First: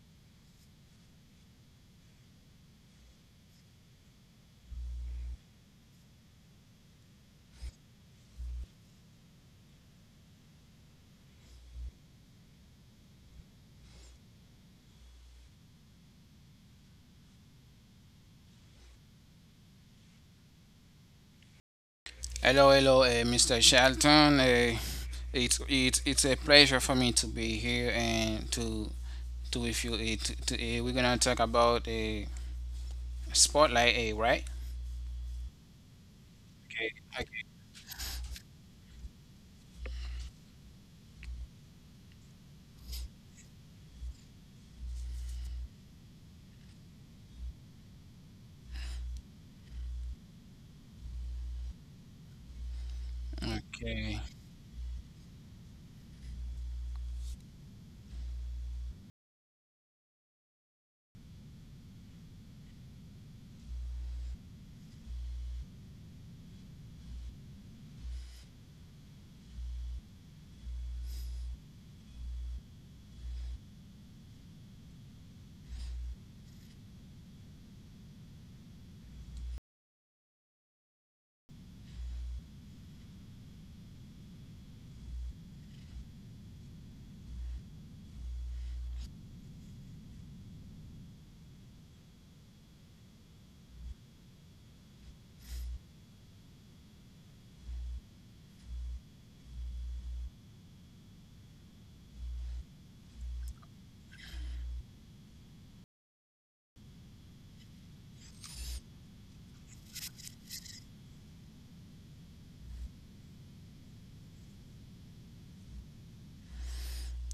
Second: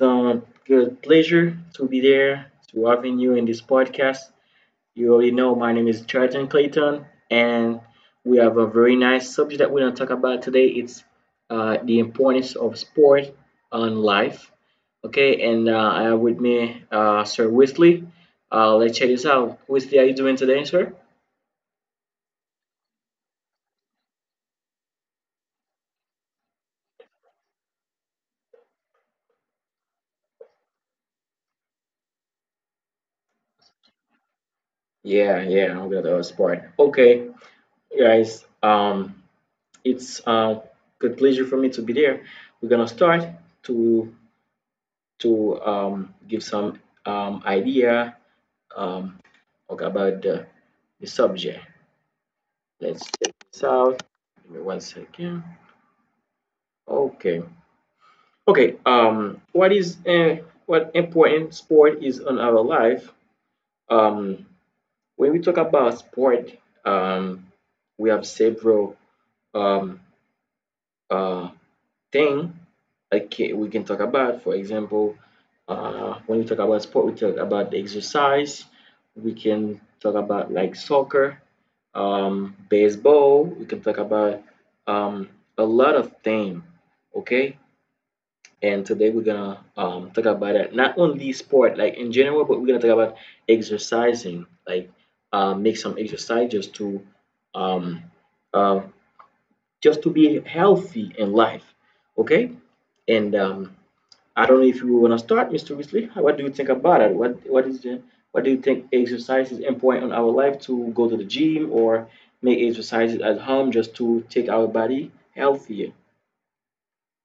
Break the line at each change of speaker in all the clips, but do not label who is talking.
a good pleasure to be there to having you in this podcast. You already know my name is Jordan Clayton, and we have a very nice subject that we're gonna talk about today. It's the importance of sport on life. Okay, and I have with me Sir Wesley. Let's check this out. Wesley, are you doing today, sir?
Hello, hello, Mr. Shelton. It's a pleasure for me to be here and to with you. We're gonna talk about a spotlight, a right?
Yeah, yeah, I'm good at sport.
Okay,
Okay,
okay.
guys. It's a good pleasure for me to be there. We're gonna start to to give some idea um, okay, about the subject. Let's check this out.
Okay.
Give me one second. Okay. Okay. What is what important sport is on our life? Um, when we talk about sport, um, we have several um, uh, thing okay, we can talk about. For example, when we talk about sport, we talk about the exercise. We can talk about like soccer, baseball. We can talk about um, a lot of things. Okay, and today we're gonna talk about that. Not only sport, like in general, but we're gonna talk about exercising. Like make some exercise um, uh, just to be healthy in life. Okay, and I don't know if you want to start, Mr. Weasley. What do you think about it? What is the, what do you think exercise is important on our life to go to the gym or make exercises at home just to take our body healthier?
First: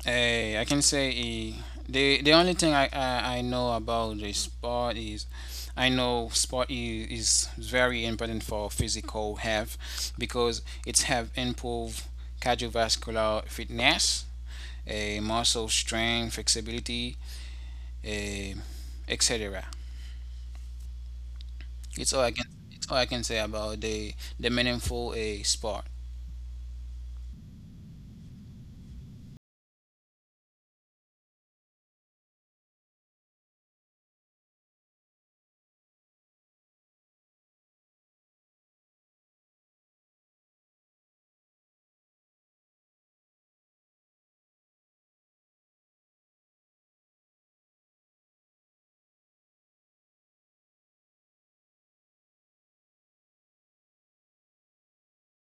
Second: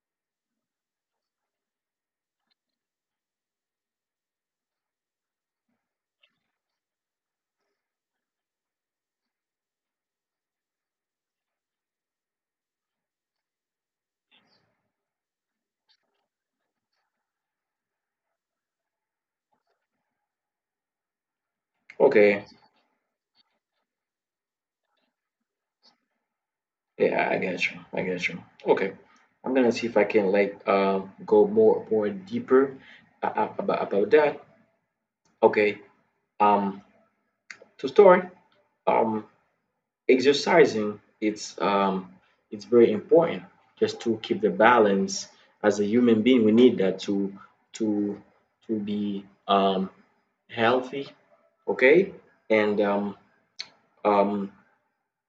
Hey, I can say, the only thing I know about the sport is I know sport is very important for physical health because it's have improved cardiovascular fitness, a muscle strength, flexibility, eh, etc. It's all I
Okay,
can it's all I can say about the meaningful a sport.
yeah, I get you. I get you. Okay, I'm gonna see if I can like go more deeper about that. Okay, um to start, um exercising it's very important just to keep the balance. As a human being we need that to to be healthy, okay, and um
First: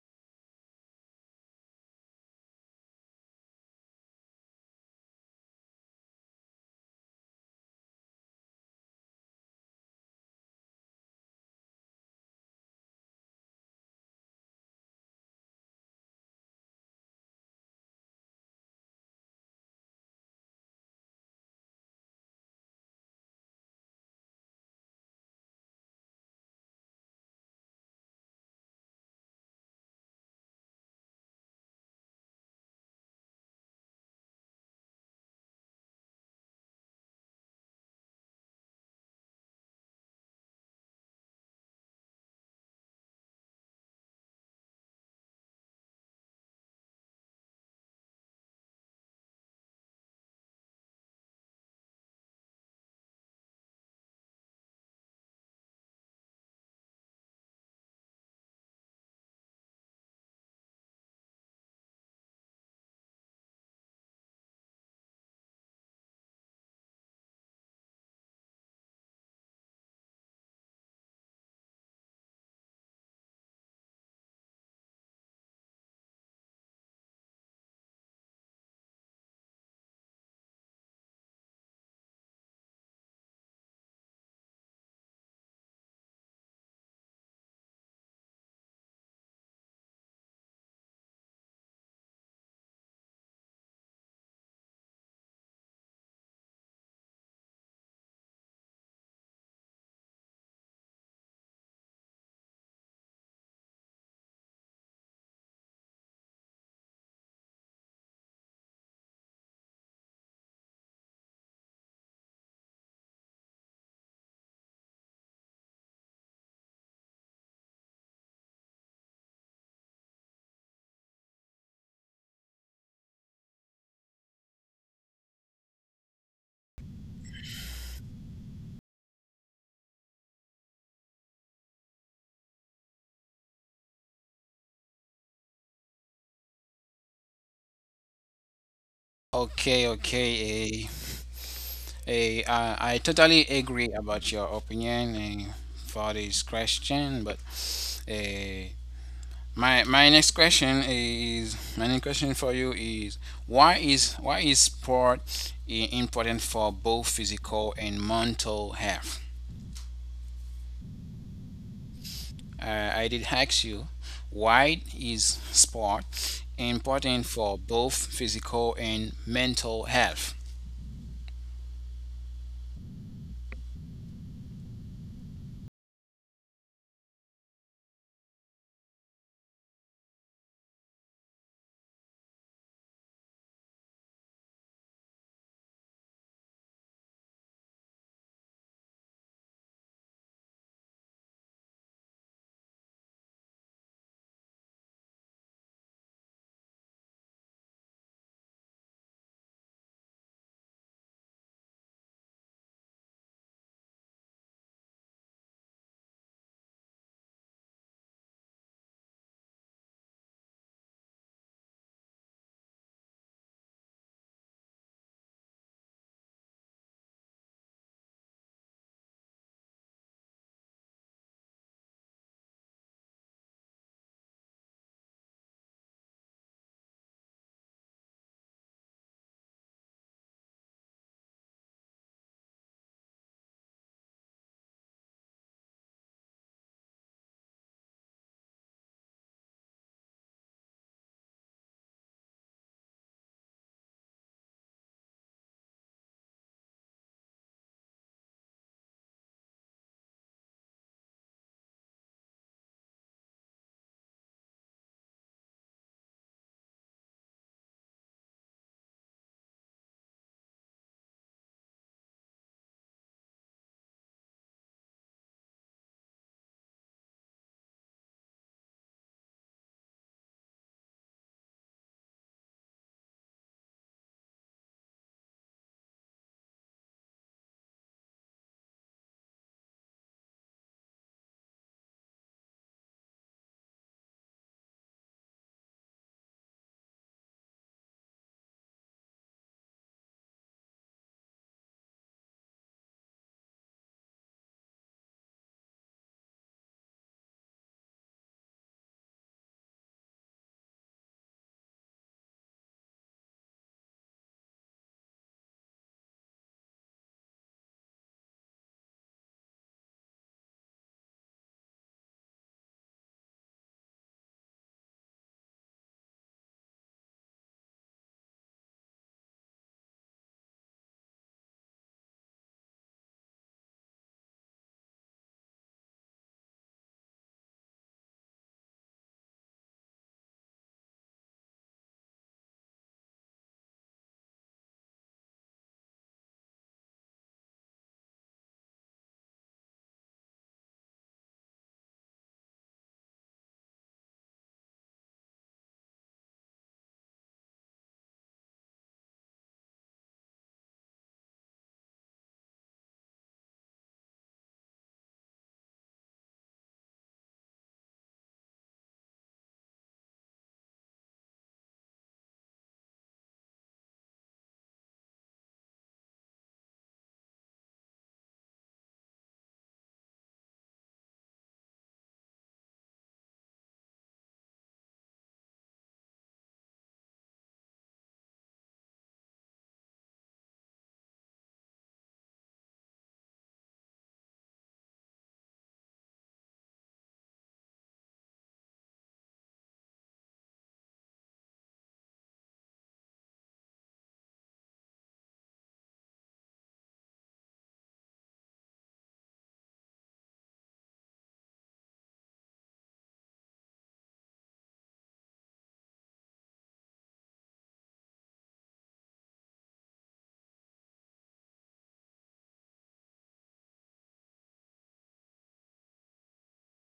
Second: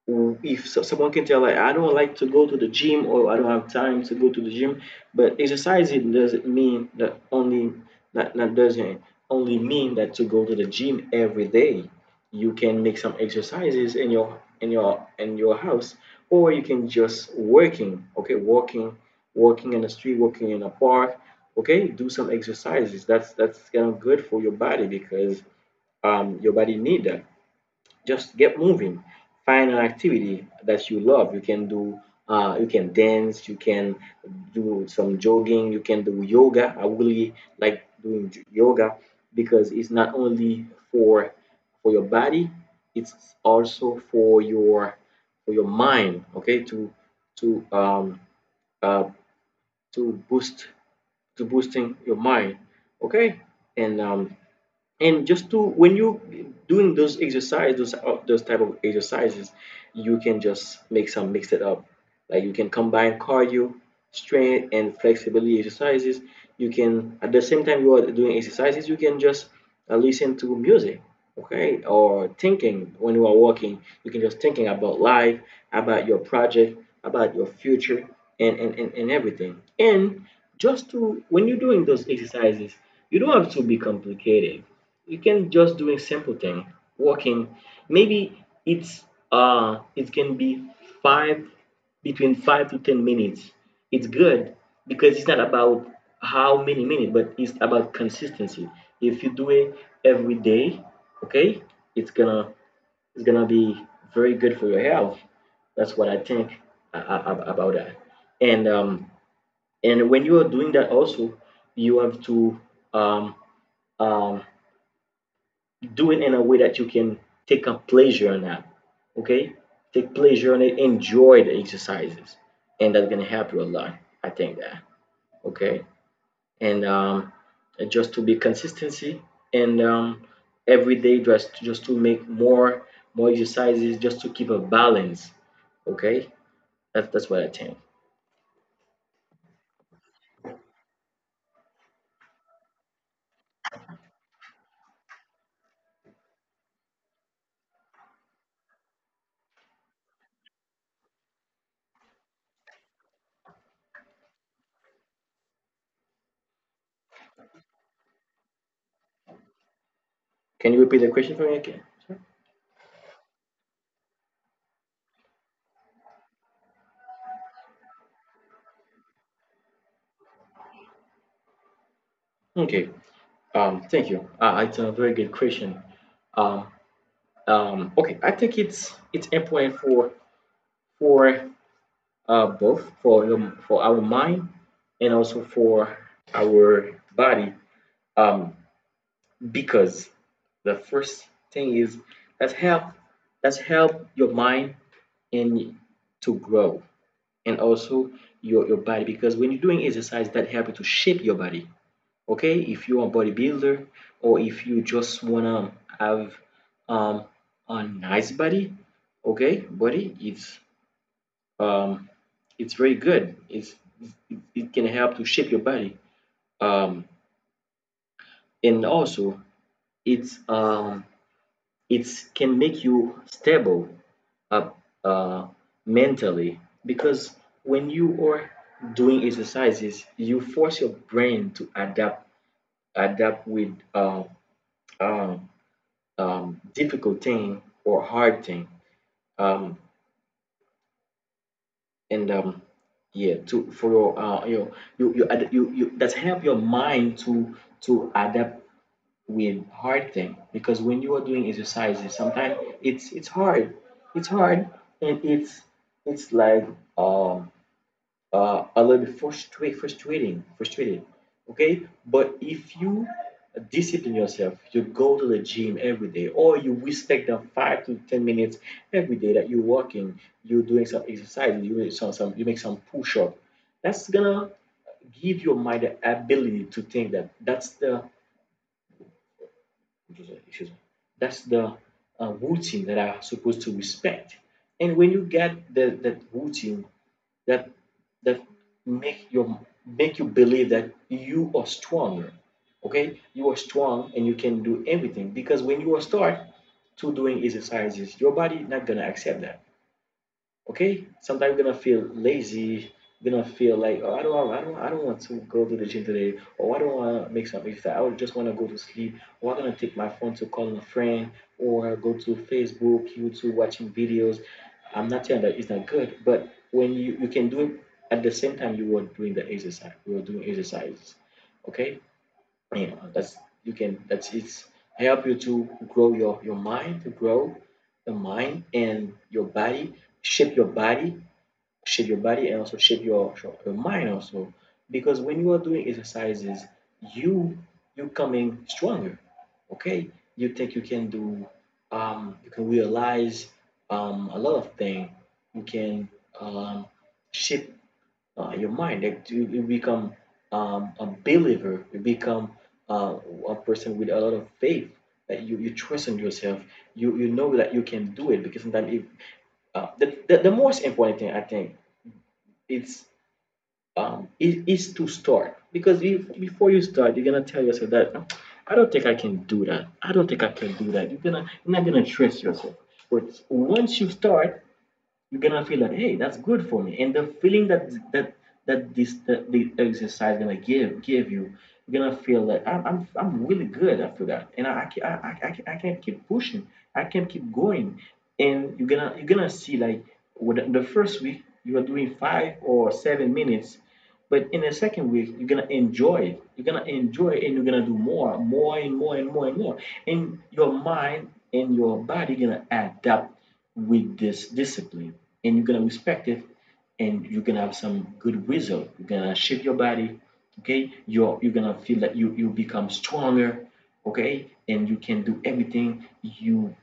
or if so, someone can tell, like, I don't like to go to the gym or I don't have time to go to the gym, but exercising doesn't mean that only that doesn't only mean that to go to the gym every day. You can make some exercises in your house, or you can just working, okay, walking, walking in the street, walking in a park, okay, do some exercises. That's kind of good for your body because your body need that. Just get moving, find an activity that you love you can do. You can dance, you can do some jogging, you can do yoga. I really like doing yoga because it's not only for your body, it's also for your mind, okay, to to um uh to boost, to boosting your mind, okay. And and just to when you doing those exercises, those type of exercises, you can just make some mix it up, like you can combine cardio, strength and flexibility exercises. You can, at the same time you are doing exercises, you can just listen to music, okay, or thinking, when you are walking you can just thinking about life, about your project, about your future, and everything. And just to, when you're doing those exercises, you don't have to be complicated, you can just do a simple thing, walking. Maybe it's it can be five between 5 to 10 minutes, it's good, because it's not about how many minutes but it's about consistency. If you do it every day, okay, it's gonna, it's gonna be very good for your health. That's what I think about that. And and when you are doing that also, you have to um um do it in a way that you can take a pleasure in that. Okay? Take pleasure in it, enjoy the exercises. And that's gonna help you a lot. I think that. Okay. And just to be consistency, and every day just to make more, more exercises just to keep a balance. Okay? That's what I think.
Okay, okay. I totally agree about your opinion, for this question, but eh, my next question for you is why is sport important for both physical and mental health?
Can you repeat the question for me again? Sure.
I did ask you, why is sport important for both physical and mental health?
Okay. Thank you. It's a very good question. Um okay, I think it's important for for both for for our mind, and also for our body. Um, because the first thing is, let's help, your mind and to grow, and also your body, because when you're doing exercise that help you to shape your body, okay. If you're a bodybuilder, or if you just wanna have um, a nice body, okay, body um, it's very good. It's, it can help to shape your body. Um, and also it's um it's can make you stable up uh, mentally, because when you are doing exercises, you force your brain to adapt, with um, difficult thing or hard thing. Um, and yeah, to for your you you, you you that's help your mind to adapt with hard thing, because when you are doing exercises sometimes it's, it's hard, and it's like um a little bit frustrate, frustrating frustrating, okay. But if you discipline yourself, you go to the gym every day, or you respect the 5 to 10 minutes every day that you're working, you're doing some exercise, you make some, you make some push-up, that's gonna give your mind the ability to think that that's the, Excuse me. That's the routine that are supposed to respect. And when you get the, that routine, that that make your, make you believe that you are stronger. Okay, you are strong and you can do everything, because when you are start to doing exercises, your body not gonna accept that. Okay, sometimes I'm gonna feel lazy, you're gonna feel like, oh, I don't want to go to the gym today, or I don't want to make some exercise. I just want to go to sleep, or I'm gonna take my phone to call a friend, or go to Facebook, YouTube, watching videos. I'm not saying that it's not good, but when you can do it at the same time you were doing the exercise, you were doing exercises. Okay, you know that's you can that's it's help you to grow your mind to grow the mind and your body, shape your body, and also shape your mind also, because when you are doing exercises you, you coming stronger, okay, you think you can do, you can realize a lot of things, you can um shape your mind, like you become a believer, you become uh, a person with a lot of faith, that you trust in yourself, you know that you can do it, because sometimes if the most important thing I think it's it is to start, because if before you start you're gonna tell yourself that, "No, I don't think I can do that, I don't think I can do that you're gonna, you're not gonna trust yourself." But once you start, you're gonna feel that, hey, that's good for me, and the feeling that that that this that the exercise gonna give, you, you're gonna feel like, I'm really good after that, and I can keep pushing, I can keep going. And you're gonna, see, like, with the first week you are doing 5 or 7 minutes, but in the second week, you're gonna enjoy it. You're gonna enjoy it, and you're gonna do more, and more. And your mind and your body gonna adapt with this discipline, and you're gonna respect it, and you're gonna have some good result. You're gonna shape your body, okay? You're gonna feel that you become stronger, okay? And you can do everything, you,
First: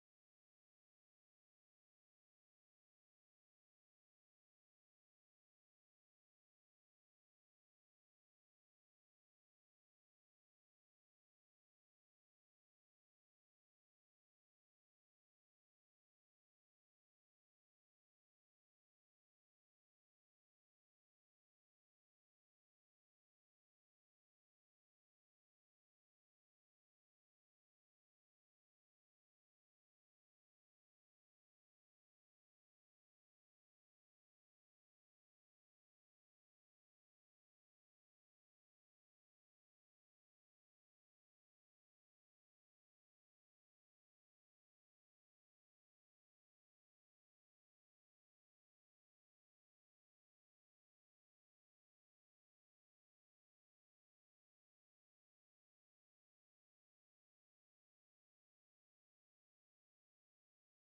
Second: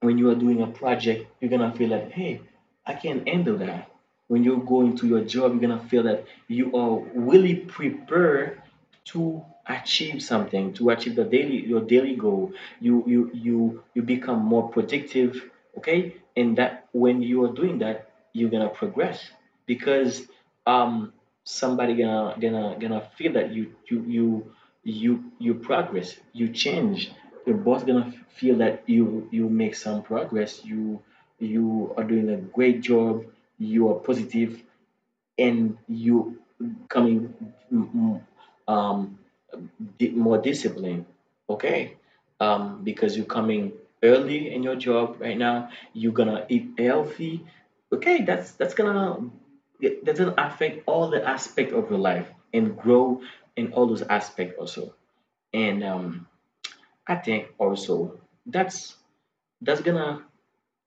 when you are doing a project, you're gonna feel like, hey, I can handle that. When you go into your job, you're gonna feel that you are really prepared to achieve something, to achieve the daily your daily goal. You become more productive, okay. And that, when you are doing that, you're gonna progress, because um somebody gonna, feel that you progress, you change. Your boss gonna feel that you make some progress, you are doing a great job, you are positive, and you coming mm, mm, um, more disciplined, okay? Because you're coming early in your job right now, you're gonna eat healthy, okay? That's gonna, that doesn't affect all the aspect of your life, and grow in all those aspects also. And I think also that's that's gonna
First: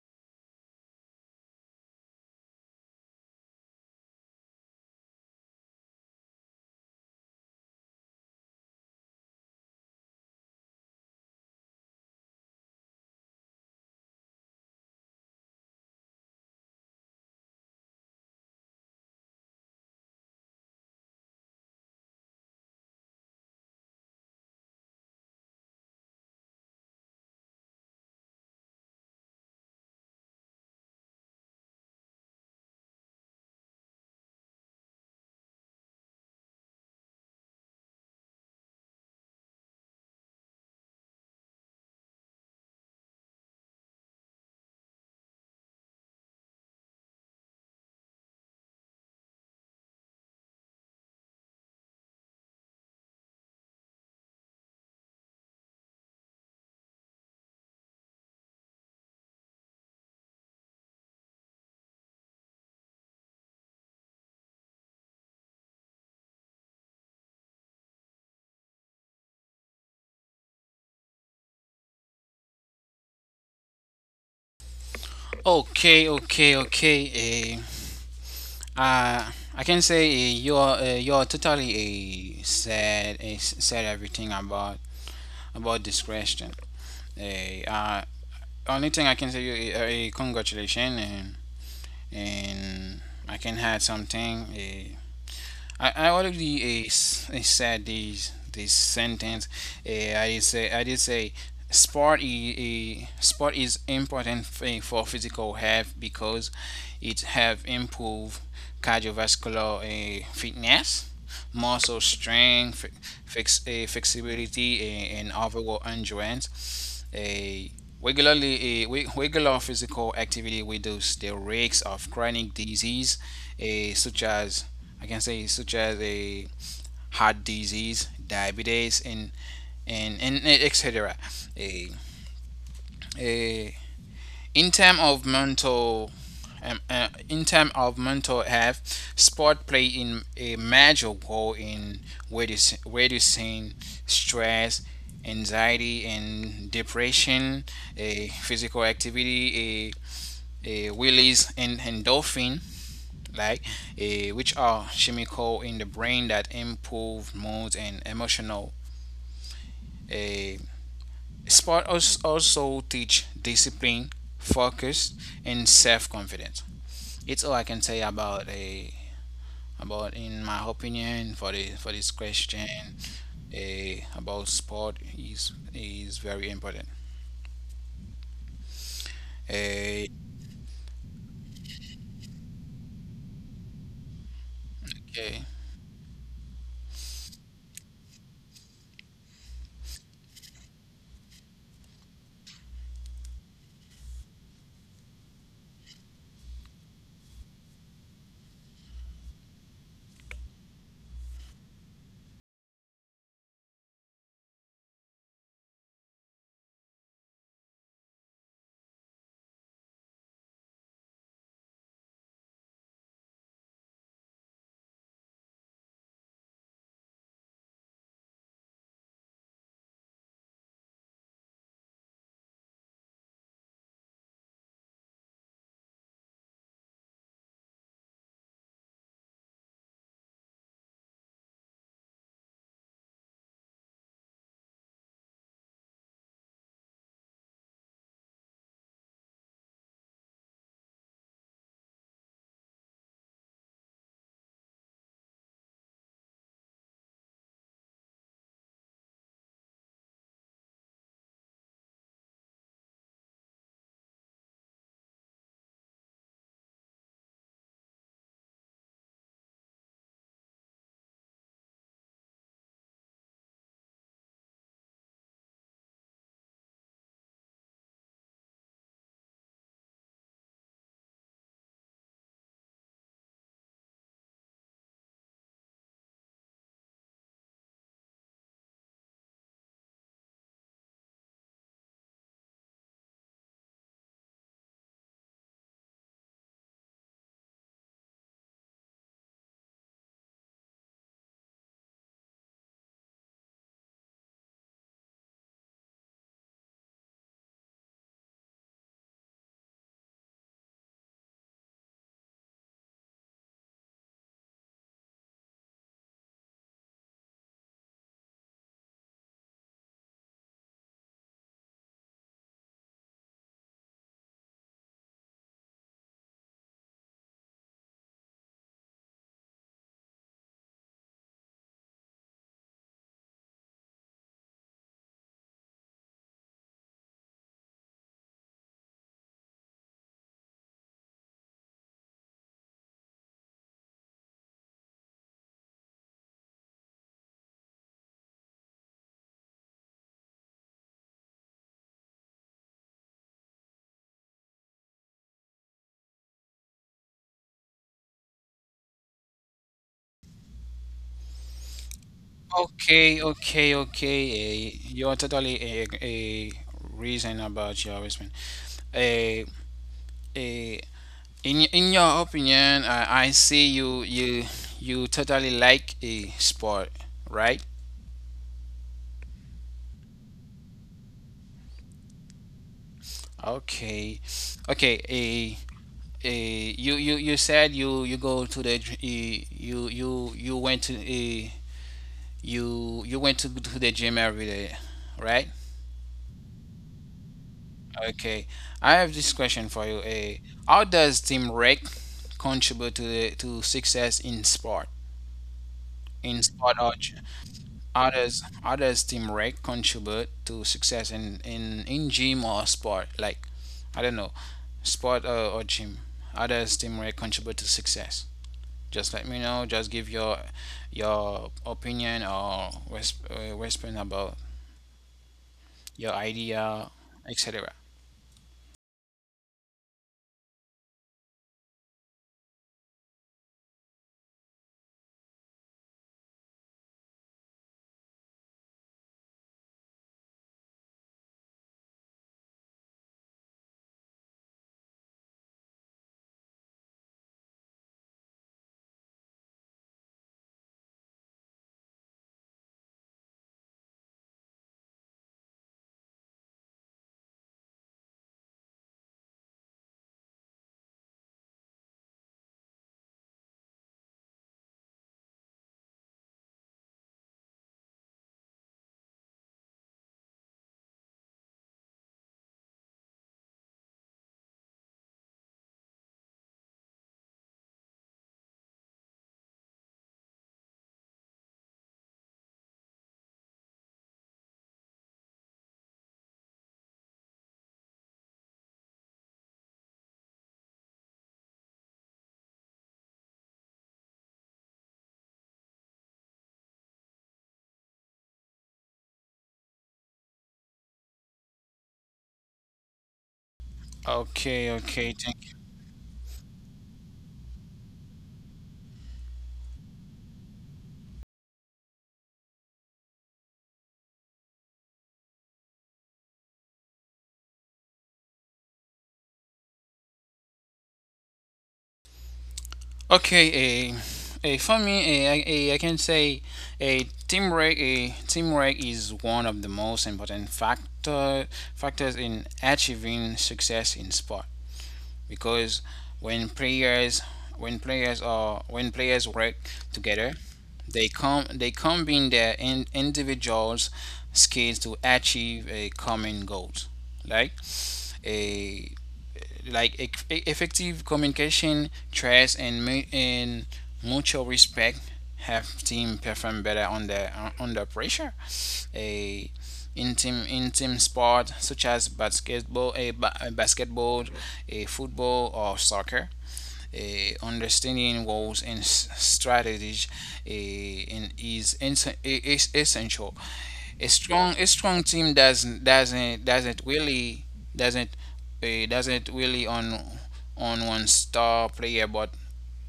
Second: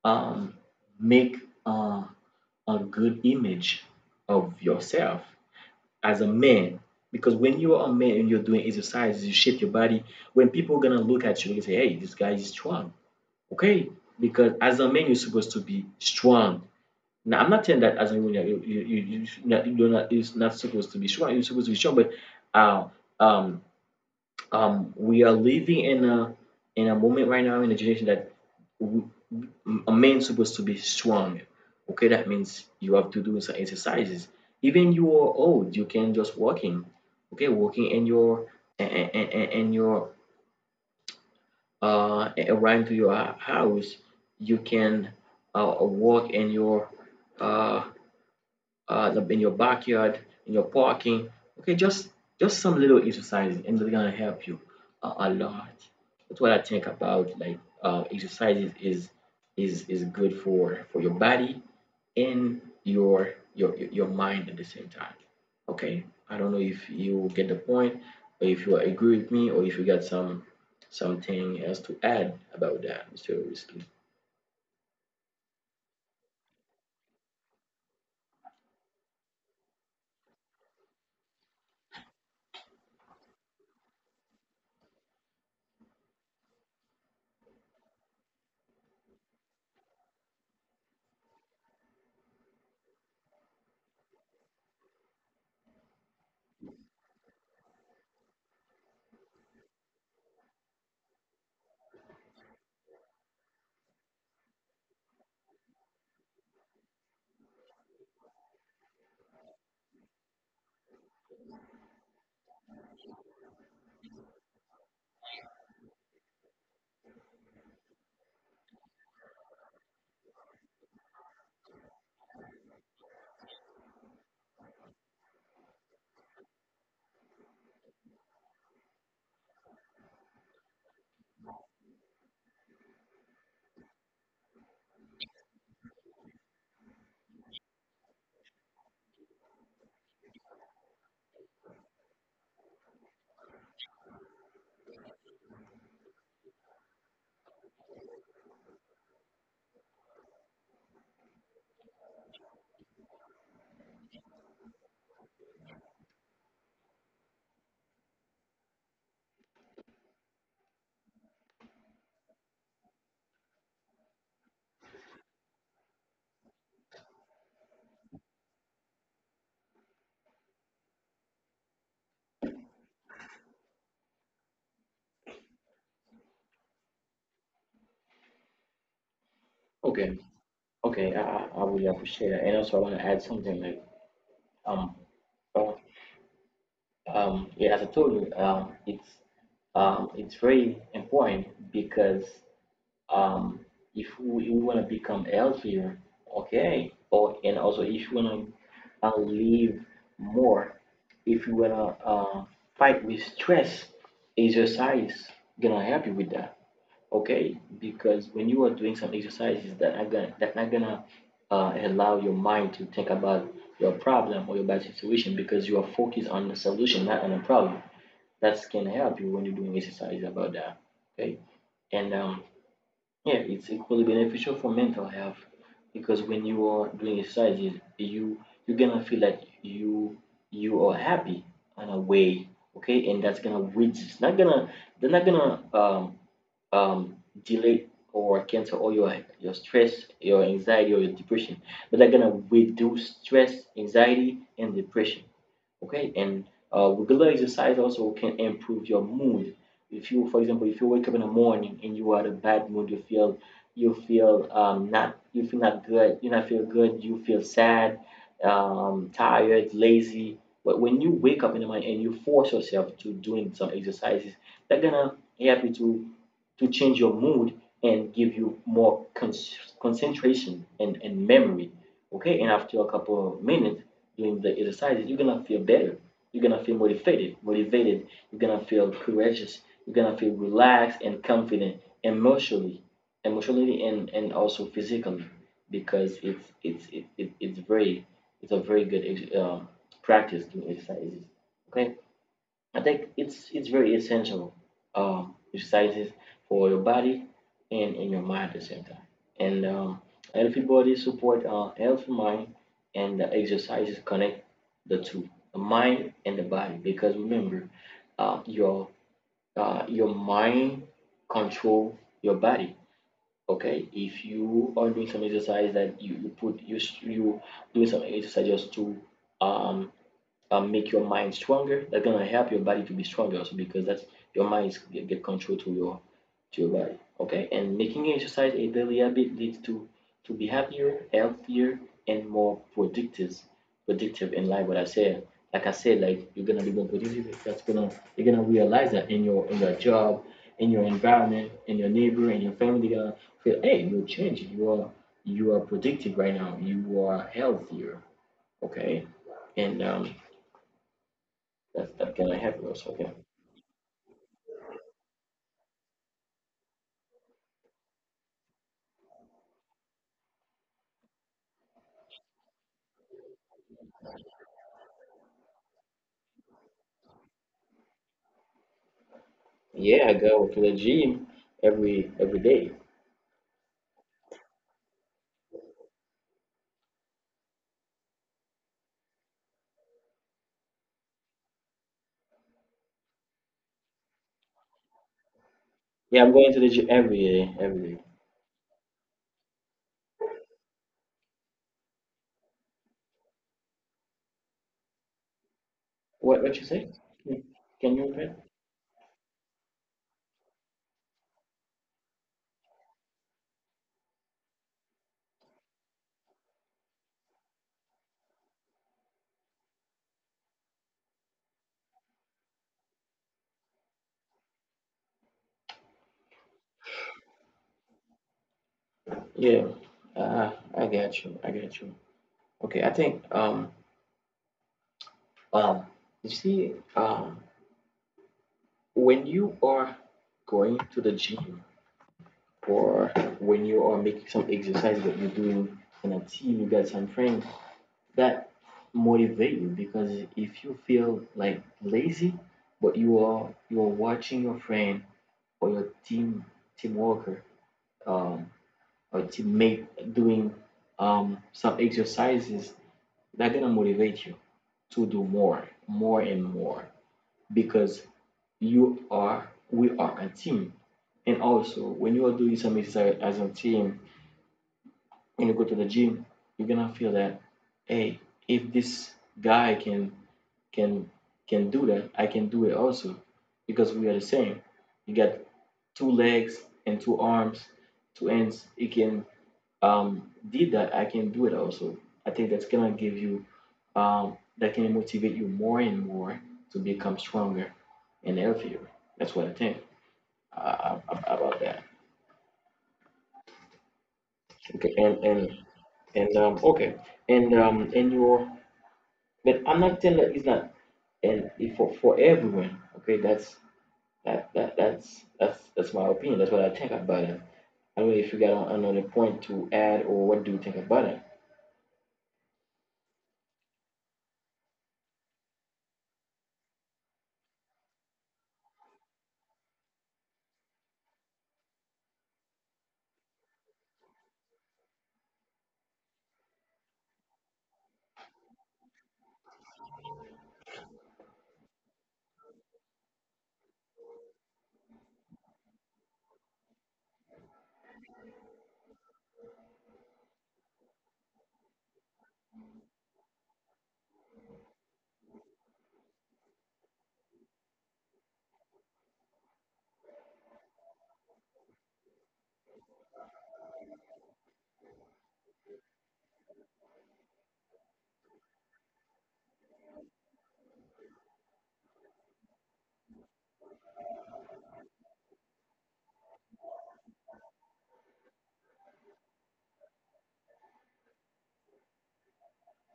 um, make uh, a good image of yourself as a man. Because when you are a man and you're doing exercises, you shape your body. When people are gonna look at you and say, "Hey, this guy is strong," okay? Because as a man, you're supposed to be strong. Now, I'm not saying that as a woman you're not, it's not supposed to be strong. You're supposed to be strong, but uh, um we are living in a moment right now in a generation that we, a man supposed to be strong. Okay, that means you have to do some exercises. Even you are old, you can just walking. Okay, walking and your and your around to your house, you can walk uh, in your backyard, in your parking. Okay, just some little exercises, and they're gonna help you a lot. That's what I think about like exercises is good for your body in your your mind at the same time. Okay, I don't know if you get the point, or if you agree with me, or if you got some something else to add about that, Mr. Risky.
Okay, okay, okay. I can say, you're totally said said everything about this question. Uh, uh, Only thing I can say you, congratulations, and I can add something. I already said this sentence. I did say sport is important for physical health because it have improved cardiovascular fitness, muscle strength, flexibility, and overall endurance. Regular physical activity reduces the risks of chronic disease, such as, I can say such as a heart disease, diabetes, and etc. A, a in terms of mental in terms of mental health, sport play in a major role in reducing stress, anxiety, and depression. A Physical activity, a release and endorphin, like which are chemical in the brain that improve mood and emotional. Uh, Sport also teach discipline, focus, and self-confidence. It's all I can say about, a about in my opinion, for the for this question, about sport is very important. Uh,
Okay, okay, I really appreciate that. And also, I want to add something like, um,
okay.
uh, yeah, as I told you, it's very important because um, if we want to become healthier, okay, or and also if you want to live more. If you wanna fight with stress, exercise gonna help you with that. Okay, because when you are doing some exercises that are gonna that not gonna allow your mind to think about your problem or your bad situation because you are focused on the solution, not on the problem. That can help you when you're doing exercise about that. Okay, and yeah, it's equally beneficial for mental health because when you are doing exercises, you you're gonna feel like you are happy in a way, okay, and that's gonna which is not gonna they're not gonna um delay or cancel all your stress, your anxiety, or your depression, but they're gonna reduce stress, anxiety, and depression, okay, and regular exercise also can improve your mood. If you, for example, if you wake up in the morning and you are in a bad mood, you feel not you feel not good, you not feel good, you feel sad, tired, lazy, but when you wake up in the morning and you force yourself to doing some exercises, they're gonna help you to change your mood and give you more concentration and memory. Okay, and after a couple of minutes doing the exercises, you're gonna feel better. You're gonna feel motivated. You're gonna feel courageous. You're gonna feel relaxed and confident emotionally, emotionally, and also physically, because it's very it's a very good um, practice doing exercises. Okay. I think it's very essential, exercises for your body and your mind at the same time. And healthy body support healthy mind, and the exercises connect the two, the mind and the body. Because remember, uh, your your mind control your body. Okay, if you are doing some exercise that you put you you doing some exercise just to um make your mind stronger. That's gonna help your body to be stronger also because that's your mind is get control to your body. Okay, and making exercise a daily habit leads to be happier, healthier, and more productive in life. What I said, like you're gonna be more productive. That's gonna you're gonna realize that in your job, in your environment, in your neighbor, in your family, they're gonna feel, hey, you're changing. You are productive right now. You are healthier. Okay, and that's that can I have those? Okay.
Okay, okay, okay. You're totally a reason about your husband. Eh, Uh, in your opinion, I see you totally like a sport, right?
Yeah, I go to the gym every day.
Okay, okay. A You said you you go to the gy- eh, you went to the gym every day, right?
Yeah, I'm going to the gym every day, every day.
Okay, I have this question for you. A How does teamwork contribute to success in sport, in
What you say?
sport, or
Hmm. Can you repeat?
Others others teamwork contribute to success in gym or sport. Like, I don't know, sport, or gym. Others teamwork contribute to success. Just let me know. Just give your opinion or response about your idea, etc.
Yeah. I got you. I got you. Okay, I think um you see when you are going to the gym or when you are making some exercise that you're doing in a team, you got some friends that motivate you because if you feel like lazy but you are watching your friend or your team team worker, um, or teammate doing some exercises that gonna motivate you to do more more and more because you are we are a team. And also when you are doing some exercise as a team, when you go to the gym, you're gonna feel that, hey, if this guy can can can do that, I can do it also because we are the same. You got two legs and two arms, two ends. It can did that. I can do it also. I think that's gonna give you that can motivate you more and more to become stronger and healthier. That's what I think uh, about that.
Okay,
Okay,
okay.
and okay, and your but I'm not telling that it's not and for everyone. Okay, that's that's that's my opinion. That's what I think about it. I mean, if you got another point to add, or what do you think about it?
Okay, a, a for me, I can say, a teamwork. A teamwork is one of the most important factors in achieving success in sport because when players when players work together, they combine their individuals skills to achieve a common goal. Like a like effective communication, trust, and mutual respect, have team perform better under, under pressure. A intim intim sport such as basketball, a, ba- a basketball, a football, or soccer. A Understanding roles and strategy, a, in, is, ins- e, is essential. A strong team doesn't doesn't really on one star player, but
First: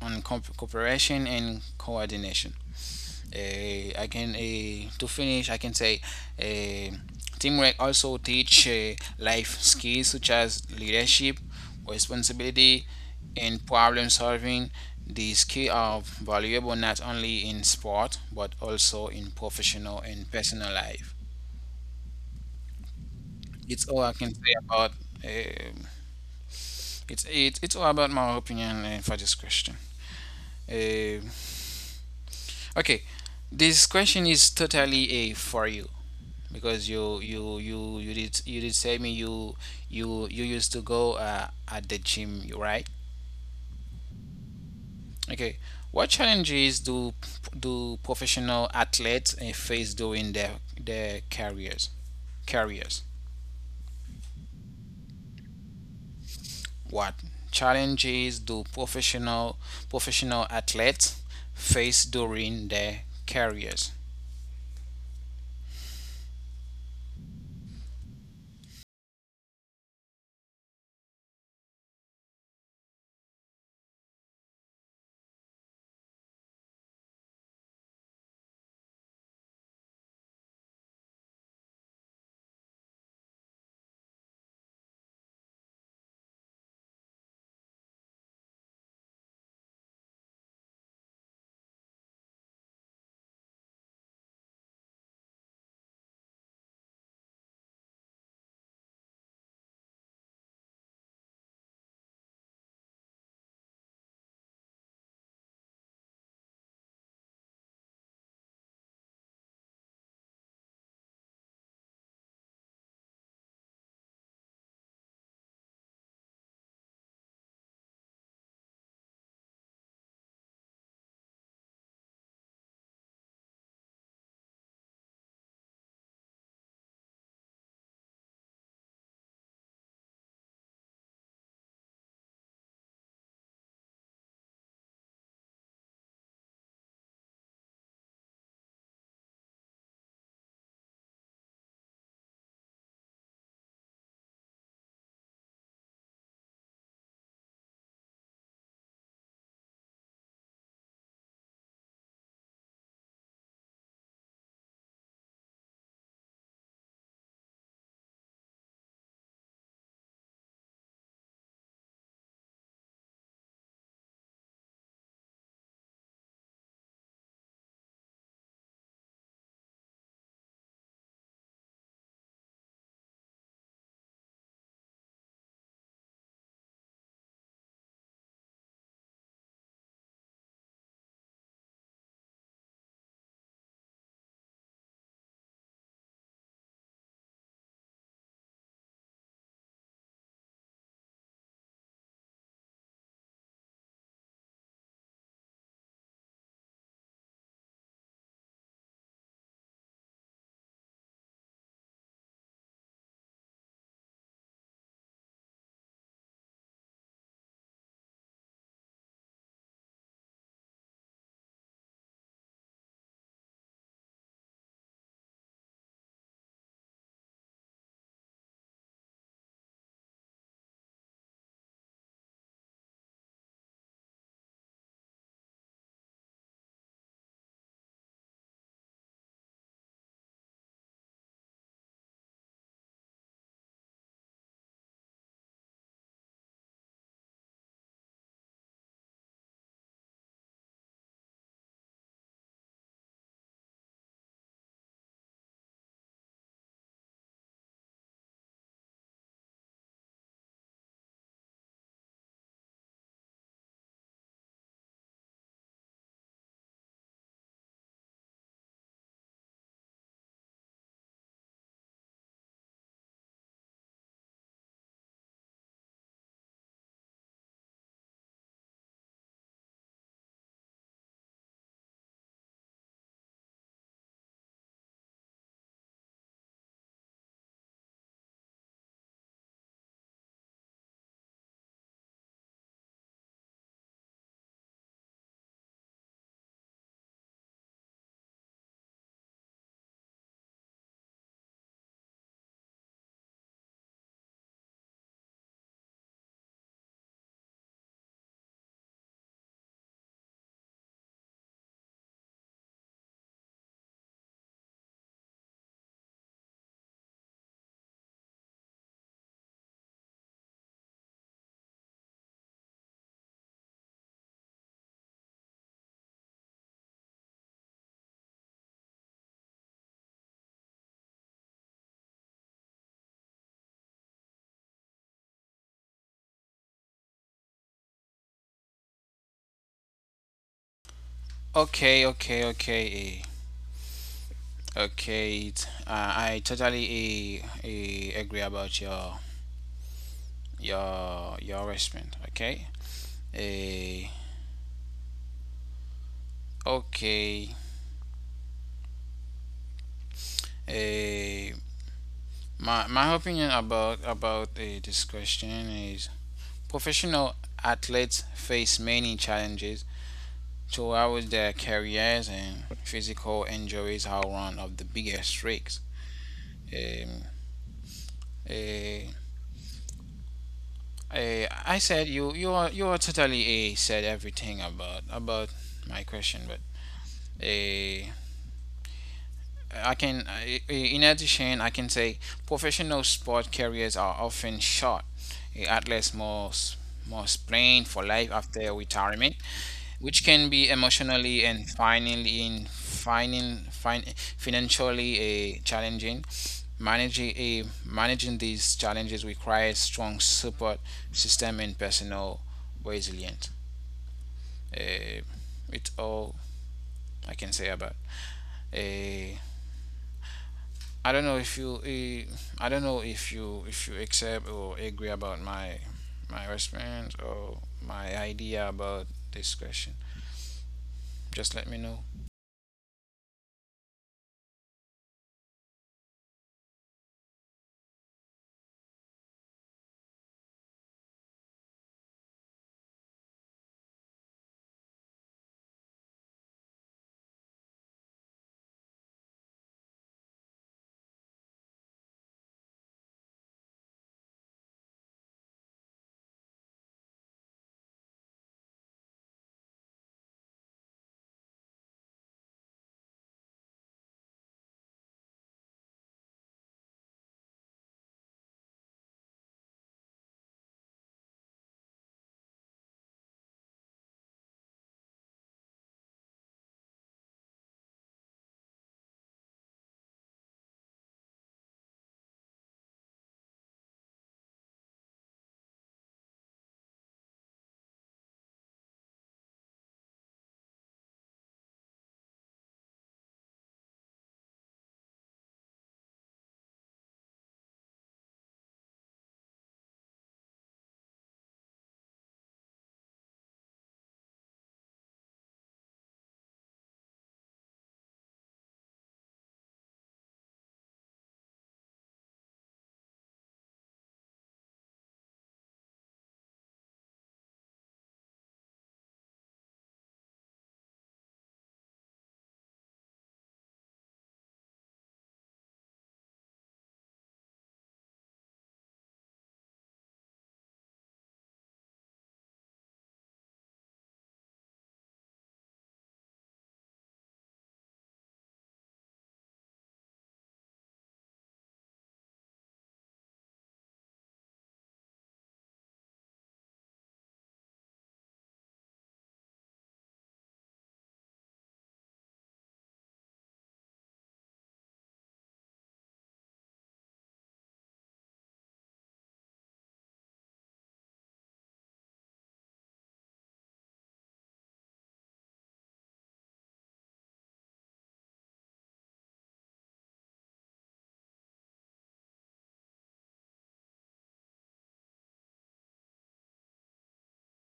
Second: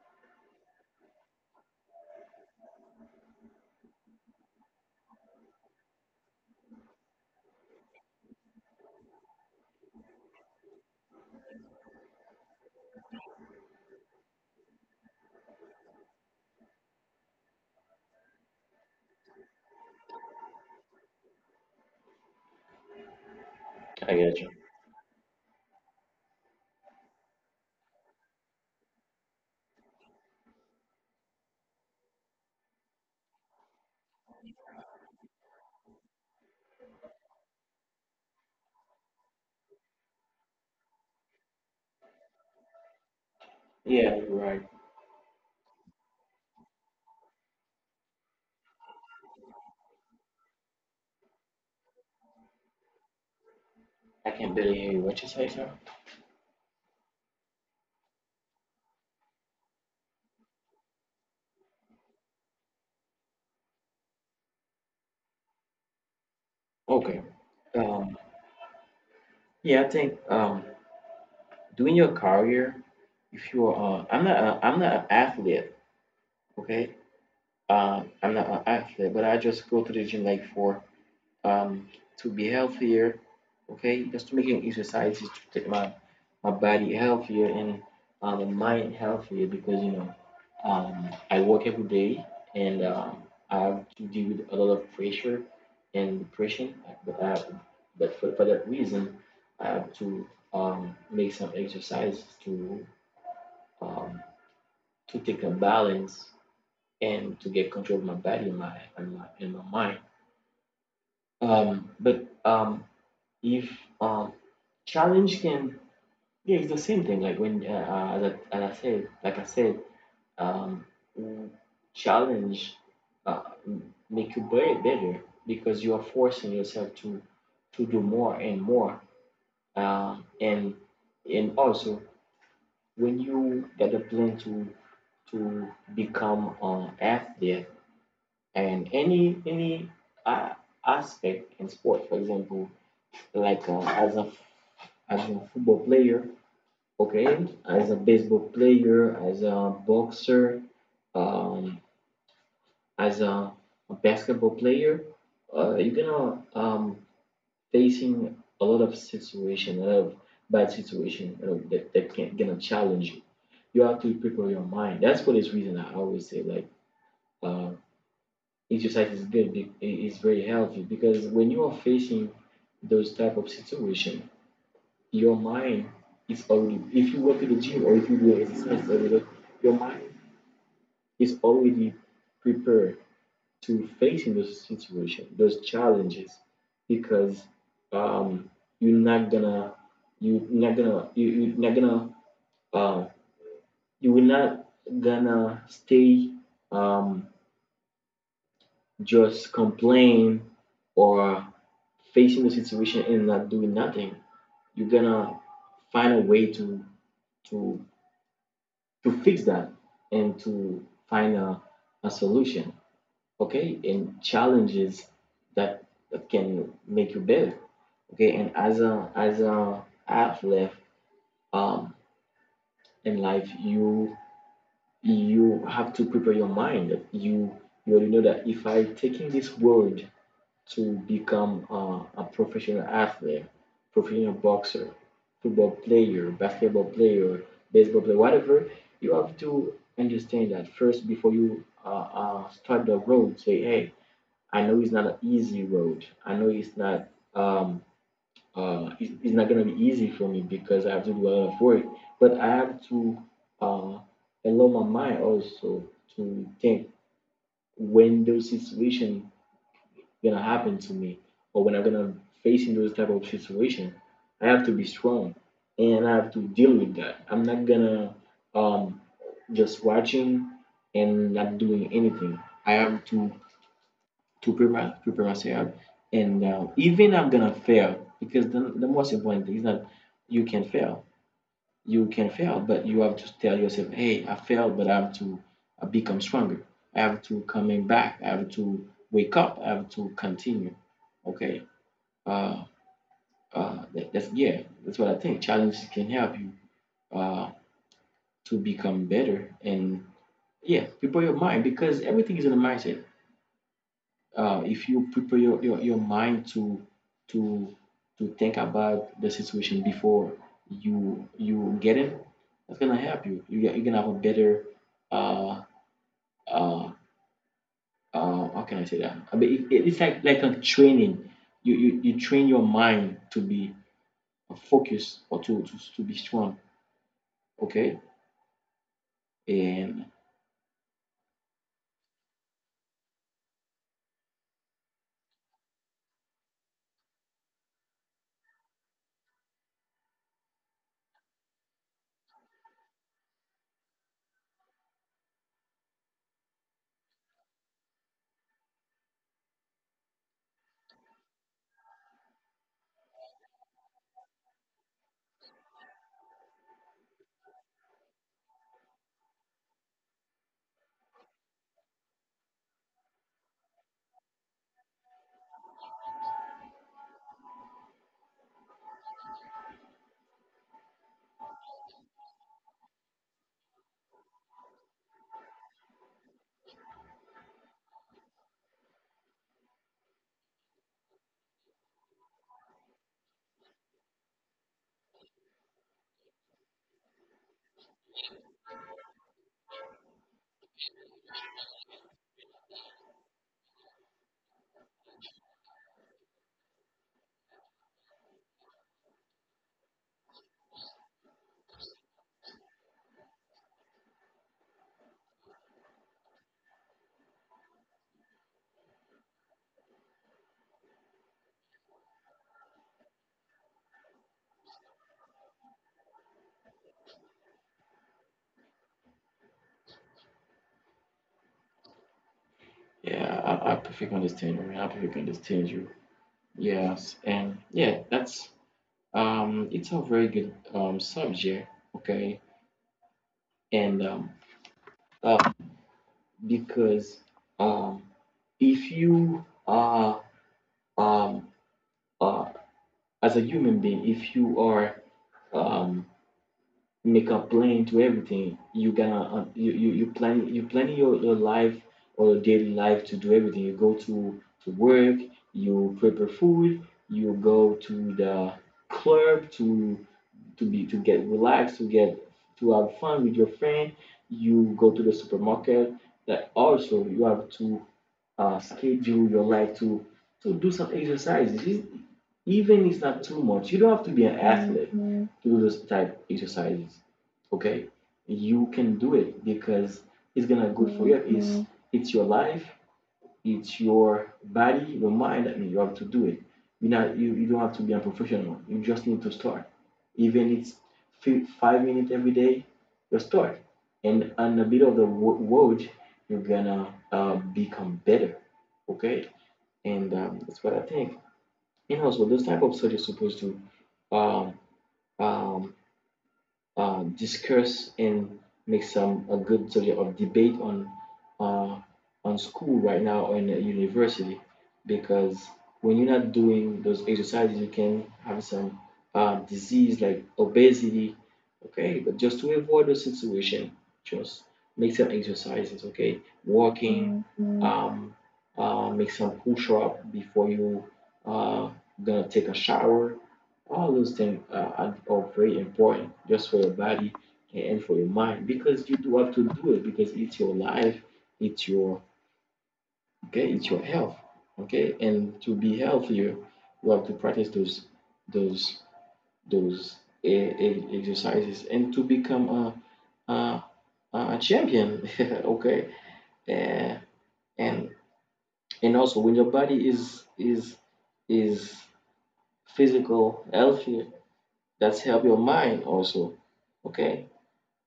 on cooperation and coordination. I can To finish, I can say, uh, teamwork also teach life skills such as leadership, responsibility, and problem solving. These skills are valuable not only in sport but also in professional and personal life. It's all I
I
can
get you.
say about. Uh, it's all about my opinion for this question. Uh, okay, this question is totally a for you, because you you did say me you used to go, at the gym, right?
Yeah, you're right.
Okay. What challenges do professional athletes face during their careers? Careers.
I can barely hear you. What you say, sir?
What challenges do professional athletes face during their careers?
Okay. Um. Yeah, I think doing your career, if you are, I'm not, a, I'm not an athlete. Okay. I'm not an athlete, but I just go to the gym like for um, to be healthier. Okay, just making exercises to take my my body healthier and my mind healthier because you know, I work every day and I have to deal with a lot of pressure and depression. But, I, but for that reason, I have to make some exercises um, to take a balance and to get control of my body and my and my mind. But if um challenge can yeah it's the same thing like when as, as I said like I said um mm, challenge make you better because you are forcing yourself to do more and more, uh, and and also when you get the plan to become an athlete and any uh, aspect in sport, for example, like as a football player. Okay, as a baseball player, as a boxer, um, as a basketball player, you're gonna facing a lot of situation, a lot of bad situation, you know, that that can gonna challenge you. You have to prepare your mind. That's for this reason I always say like, uh, exercise is good. It is very healthy because when you are facing those type of situation, your mind is already, if you work at the gym or if you do exercise every day, your mind is already prepared to facing those situation, those challenges, because um, you're not gonna you're not gonna you're not gonna uh, you will not gonna stay um, just complain or facing the situation and not doing nothing. You're gonna find a way to to fix that and to find a solution, okay? And challenges that, that can make you better, okay? And as a athlete um, in life, you have to prepare your mind. You already know that if I taking this word to become a professional athlete, professional boxer, football player, basketball player, baseball player, whatever, you have to understand that first before you start the road. Say, hey, I know it's not an easy road. I know it's not um, it's not gonna be easy for me because I have to do a lot of work. But I have to uh, allow my mind also to think when those situations gonna happen to me or when I'm gonna face into this type of situation, I have to be strong and I have to deal with that. I'm not gonna um, just watching and not doing anything. I have to prepare myself, and even I'm gonna fail because the most important thing is that you can fail. You can fail, but you have to tell yourself, "Hey, I failed, but I have to become stronger. I have to coming back. I have to wake up. I have to continue." Okay, uh, that, that's yeah, that's what I think. Challenges can help you uh, to become better and yeah, prepare your mind because everything is in the mindset. If you prepare your mind to to to think about the situation before you get it, that's gonna help you. You're gonna have a better uh uh uh how can I say that? I mean, it's like a training. You train your mind to be focused or to be strong. Okay. And
Okay, okay, okay, okay. I totally agree about your your response. Okay. Eh, okay. Eh, my opinion about, this question is, professional athletes face many challenges throughout their careers, and physical injuries are one of the biggest risks. Um, eh, I said, you are, you are totally said everything about my question, but. eh I can, in addition, I can say, professional sport careers are often short. Athletes must plan for life after retirement, which can be emotionally and finally in finding fin- financially, challenging. Managing, managing these challenges requires strong support system and personal resilience. Eh, it's all I can say about. Uh, I don't know if you eh, I don't know if you, if you accept or agree about my, my response or my idea about this question. Just let me know.
yeah, I perfectly understand you. I perfectly understand you. Yes. And yeah, that's it's a very good subject, okay? And uh because um if you are um uh as a human being, if you are um make a plan to everything. You gonna you, you you plan you planning your life or your daily life to do everything. You go to work, you prepare food, you go to the club to be to get relaxed, to get to have fun with your friend. You go to the supermarket. That also you have to schedule your life to do some exercises. Even it's not too much. You don't have to be an athlete. Mhm. To do those type exercises, okay, you can do it because it's gonna be good for you. It's Mhm. It's your life, it's your body, your mind. I mean, you have to do it, you know, you don't have to be a professional, you just need to start, even if it's 5 minutes every day. You start and on the middle of the road, you're gonna become better, okay. And that's what I think. And also those type of search is supposed to um, um, discuss and make some a good subject of debate uh, on school right now or in a university, because when you're not doing those exercises you can have some disease like obesity, okay, but just to avoid those situation, just make some exercises, okay. Walking, um, make some push up before you uh, gonna take a shower. All those things are very important just for your body and for your mind, because you do have to do it because it's your life, it's your, okay, it's your health. Okay, and to be healthier you have to practice those those exercises, and to become a a, a champion okay. Eh, and and also when your body is physical healthier, that's help your mind also, okay.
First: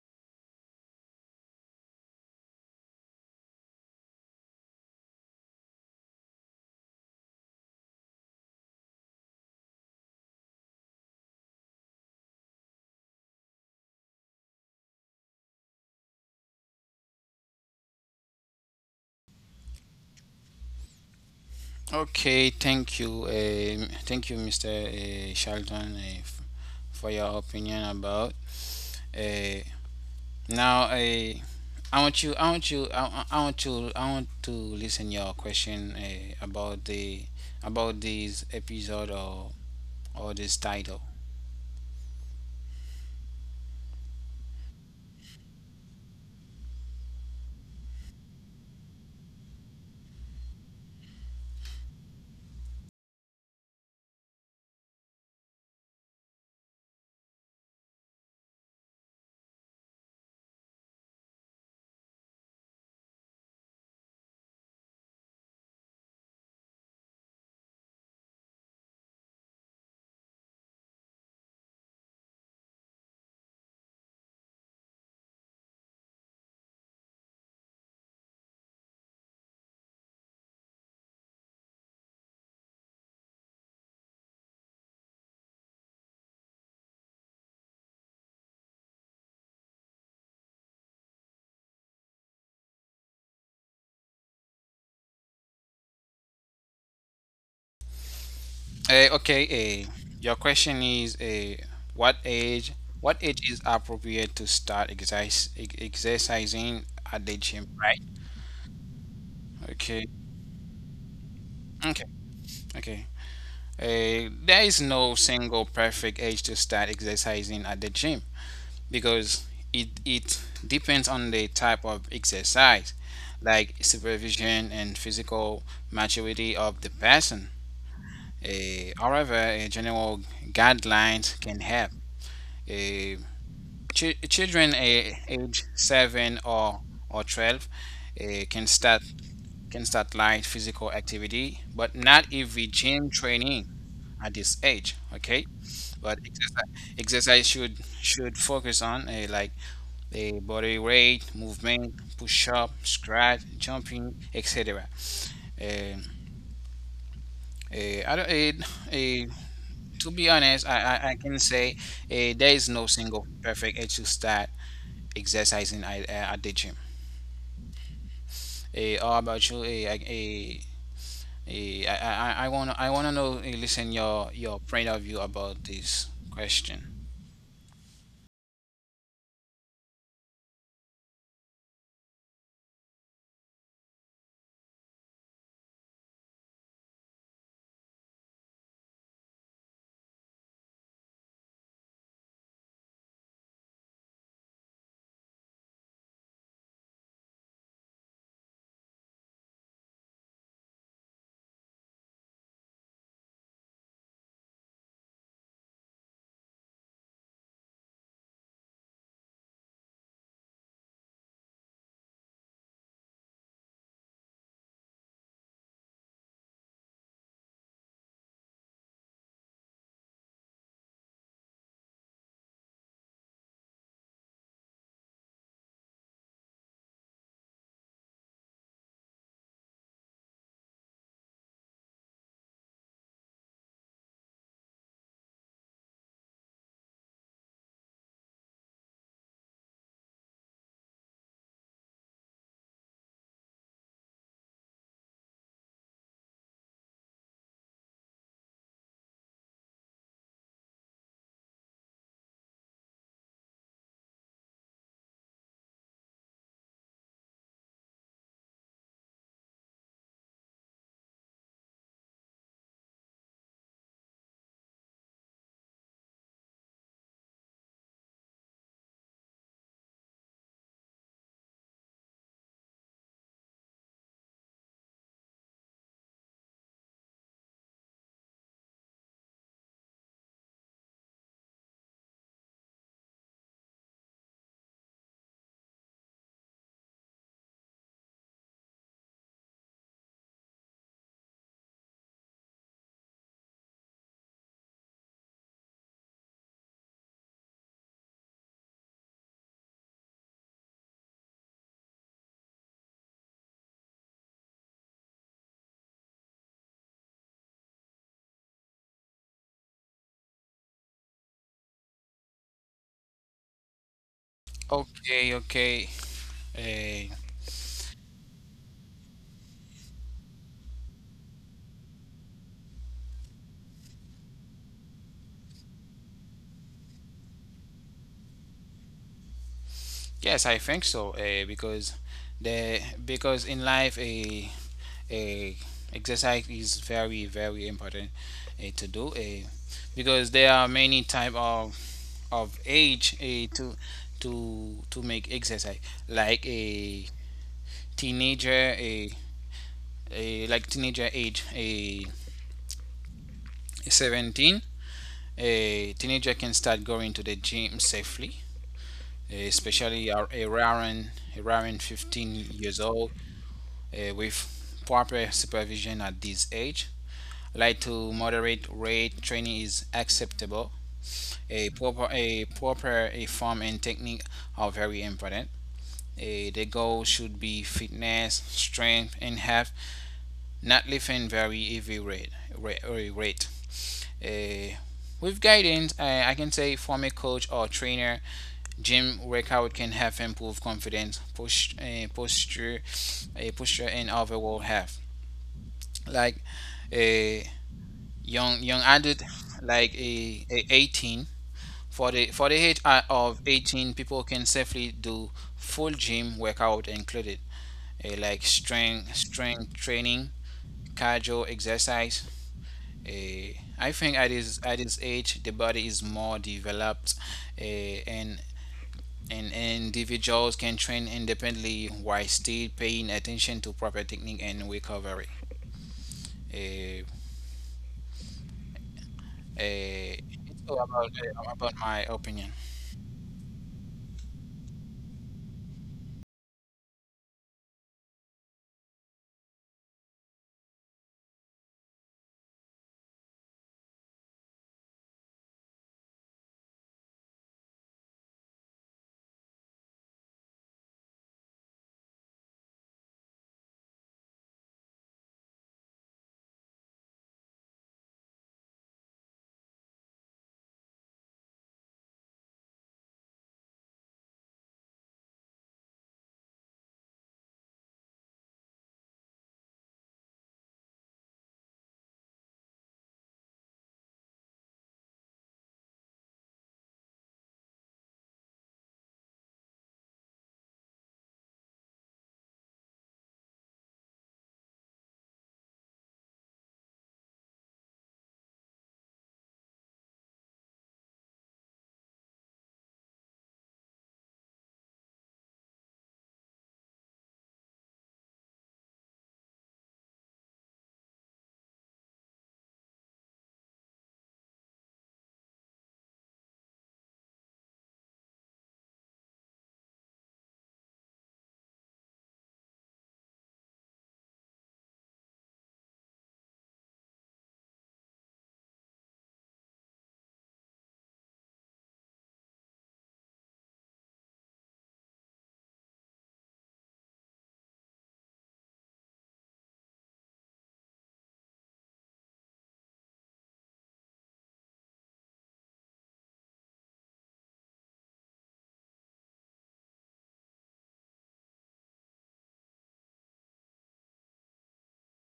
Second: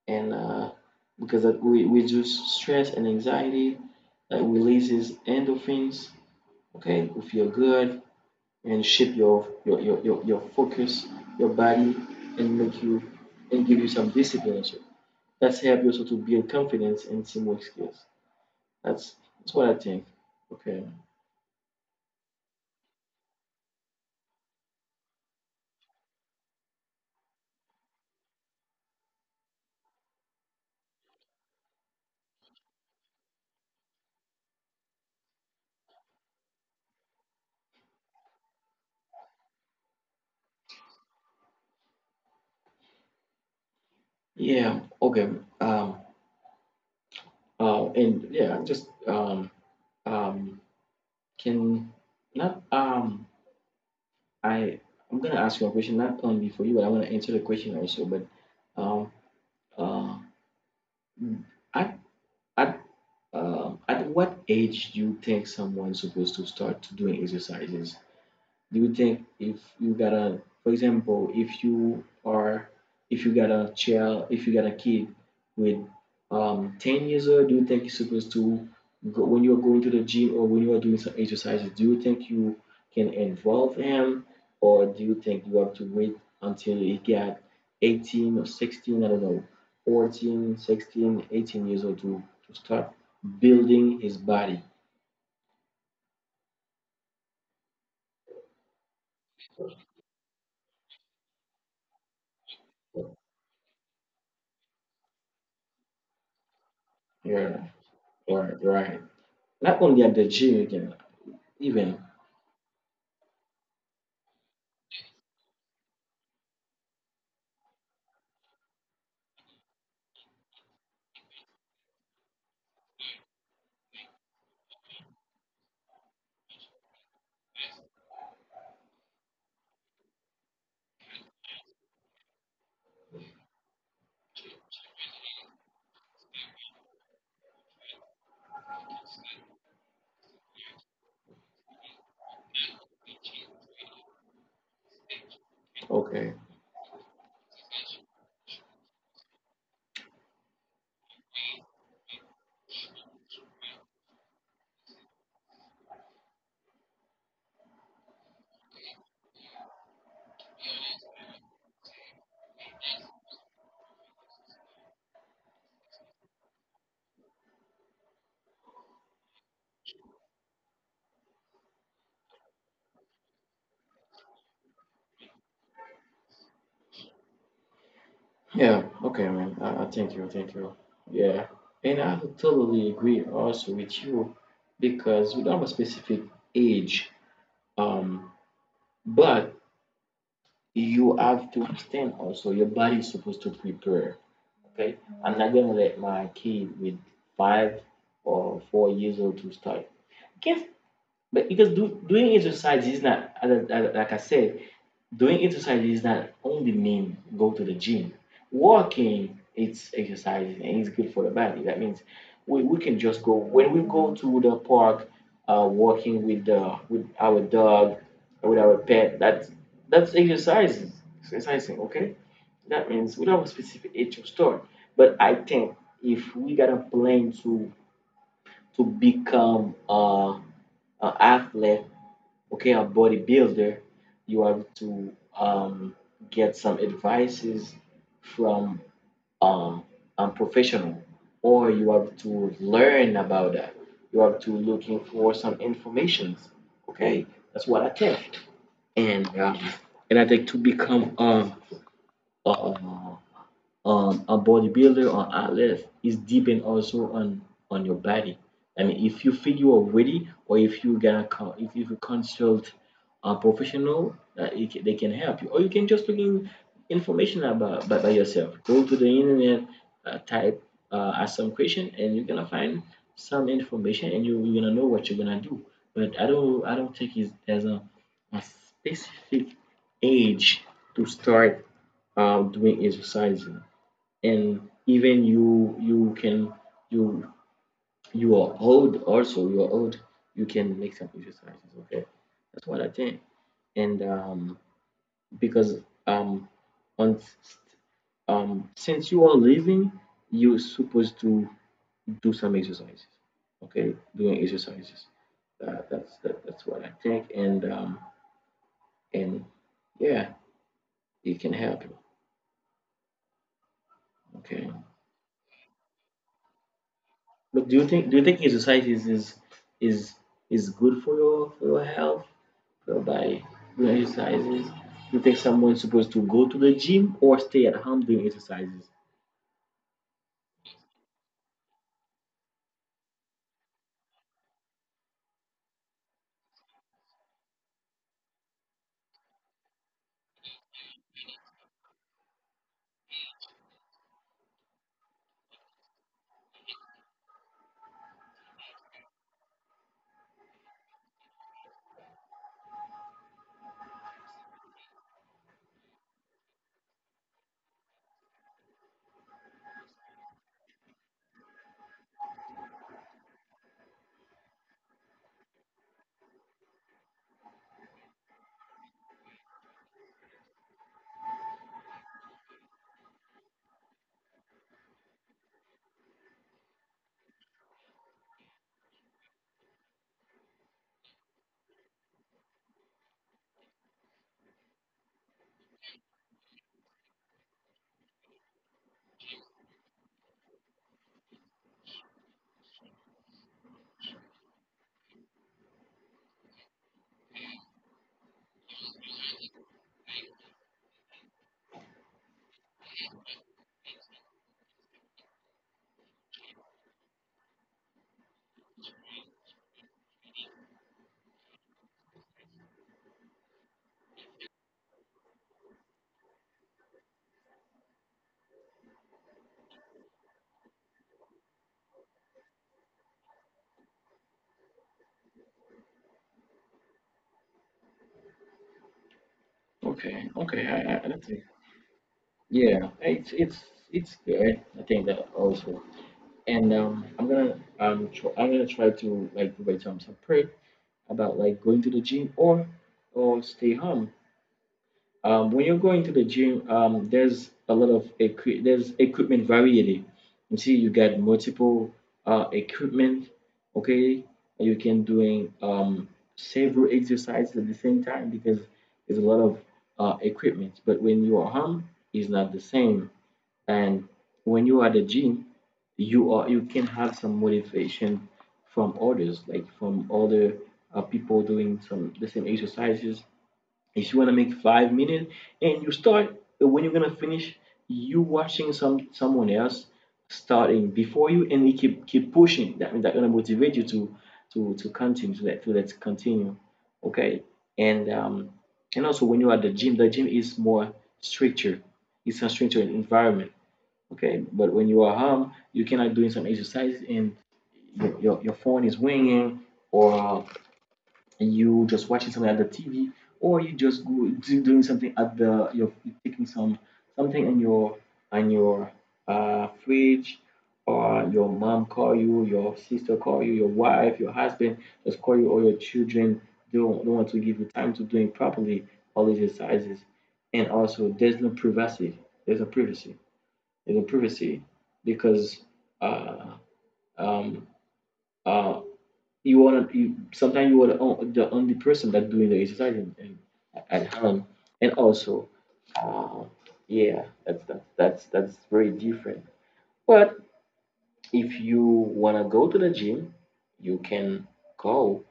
And because we reduce stress and anxiety, that releases endorphins. Okay, we feel good and shift your your focus, your body, and make you and give you some discipline also. That's help you also to build confidence and teamwork skills. That's what I think. Okay.
Okay, thank you, Mr. Shelton, for your opinion about. Uh, Now, I want you, I want you, I want to listen your question, about the, about this episode, or this title.
Yeah. Okay. Um. And yeah. Just. Um. Can not I. I'm gonna ask you a question not only for you, but I want to answer the question also. But um, uh, at at at what age do you think someone's supposed to start doing exercises? Do you think if you got a, for example, if you are, if you got a child, if you got a kid with 10 years old, do you think you're supposed to go when you're going to the gym, or when you are doing some exercises, do you think you can involve him, or do you think you have to wait until he got 18 or 16, I don't know, 14, 16, 18 years old to start building his body.
Okay, your question is, what age, what age is appropriate to start exercise, exercising at the
Yeah,
gym, right?
right, right, not only
Okay,
at the gym, you can. Even
okay, okay. There is no single perfect age to start exercising at the gym, because it depends on the type of exercise, like supervision and physical maturity of the person. However, general guidelines can help. Uh, Children, age 7 or 12, can start, light physical activity, but not if we gym training at this age. Okay, but
okay,
exercise, exercise should focus on, like the body weight movement, push up, squat, jumping, etc. Eh, eh, I don't, eh, eh, To be honest, I can say, there is no single perfect age to start exercising at, at the gym. How about you? Eh, I, eh, eh, I want, I wanna know, listen, your point of view about this question.
yeah, okay, man. Thank you, thank you. Yeah, and I totally agree also with you, because we don't have a specific age, um, but you have to understand also your body is supposed to prepare. Okay, I'm not gonna let my kid with 5 or 4 years old to start. Yes, but because doing exercise is not as, like I said, doing exercises not only mean go to the gym. Walking, it's exercise and it's good for the body. That means we can just go when we go to the park, walking with the with our dog, with our pet. That's exercising, exercising. Okay, that means we don't have a specific age to start. But I think if we got a plan to become an athlete, okay, a bodybuilder, you have to um, get some advices from um, a professional, or you have to learn about that. You have to looking for some informations. Okay, that's what I think. And um, and I think to become a on a bodybuilder or athlete is depend also on your body. I mean, if you feel you are ready, or if you gonna if you consult a professional, they can help you, or you can just look in information about by yourself. Go to the internet, type ask some question, and you're gonna find some information, and you're gonna know what you're gonna do. But I don't think it's there's a specific age to start doing exercise. And even you can you you are old, also you are old, you can make some exercises, okay. That's what I think. And because um on since you are living, you're supposed to do some exercises, okay, doing exercises. That's what I think. And Yeah, it can help you, okay.
Okay, okay. Uh,
But do you think, do you think exercises is is good for your, for your health, whereby doing exercises you think someone's supposed to go to the gym or stay at home doing exercises.
yes, I think so. Because, the because in life, a exercise is very very important to do. Because there are many type of age, to make exercise, like a teenager, a like teenager age, a 17, a teenager can start going to the gym safely, especially around 15 years old, with proper supervision at this age. Light to moderate rate training is acceptable. A proper a form and technique are very important. The goal should be fitness, strength, and health, not lifting very heavy rate. Rate, rate. Uh, with guidance, I can say, former coach or trainer, gym workout can help improve confidence, push, posture, posture, and overall health. Like a young young adult, like a 18, for the age, of 18, people can safely do full gym workout included, like strength training, cardio exercise. Uh, I think at his age, the body is more developed, uh, and and individuals can train independently while still paying attention to proper technique and recovery. Uh, it's all about,
Don't think.
about my opinion.
Yeah, it's good. I think that also. And I'm gonna try to like provide some support about like going to the gym or stay home. When you're going to the gym, there's a lot of there's equipment variety. You see, you got multiple equipment. Okay, you can doing several exercises at the same time, because there's a lot of equipment. But when you are home, it's not the same. And when you are at the gym, you can have some motivation from others, like from other people doing some the same exercises. If you want to make 5 minutes and you start, when you're gonna finish, you watching some someone else starting before you, and you keep pushing, that means that's gonna motivate you to to continue, to let, to let's continue, okay. And and also when you're at the gym, the gym is more structured, it's a structured environment, okay. But when you are home you cannot doing some exercise and your phone is ringing, or, and you just watching something at the TV, or you just go doing something at the, you're taking some something in your on your fridge, or your mom call you, your sister call you, your wife, your husband just call you, or your children don't want to give you time to doing properly all these exercises. And also there's no privacy. There's no privacy. There's no privacy, because uh, um, uh, you wanna you sometimes you are the only person that doing the exercise at home. And also, uh, yeah, that's very different. But if you wanna go to the gym, you can go,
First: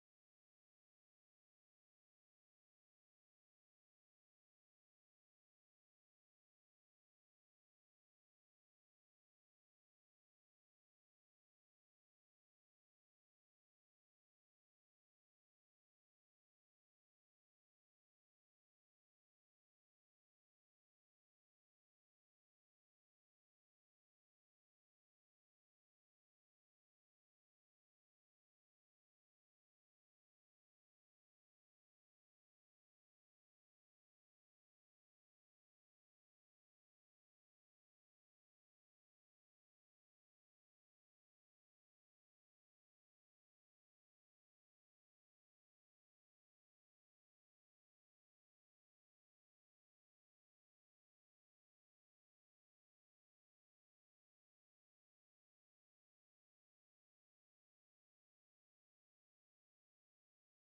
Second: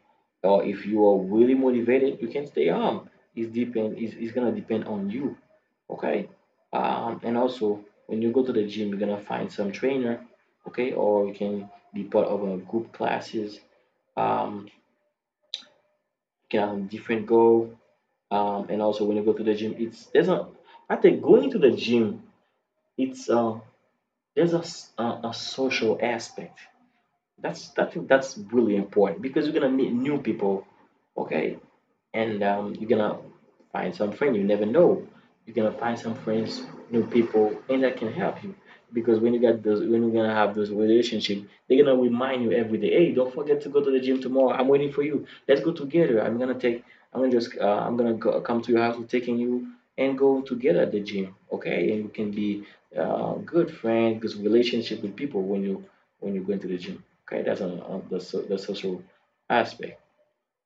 or if you are really motivated you can stay home. It's gonna depend on you, okay. And also when you go to the gym you're gonna find some trainer, okay, or you can be part of a group classes. You can have different goal. And also when you go to the gym it's there's a, I think going to the gym it's there's a social aspect, that's I think that's really important, because you're gonna meet new people, okay. And you're gonna find some friend. You never know. You're gonna find some friends, new people, and that can help you. Because when you get those, when you're gonna have those relationship, they're gonna remind you every day. Hey, don't forget to go to the gym tomorrow. I'm waiting for you. Let's go together. I'm gonna take. I'm gonna just. I'm gonna go, come to your house, taking you, and go together at the gym. Okay, and you can be good friend, good relationship with people when you go into the gym. Okay, that's on, on the social aspect.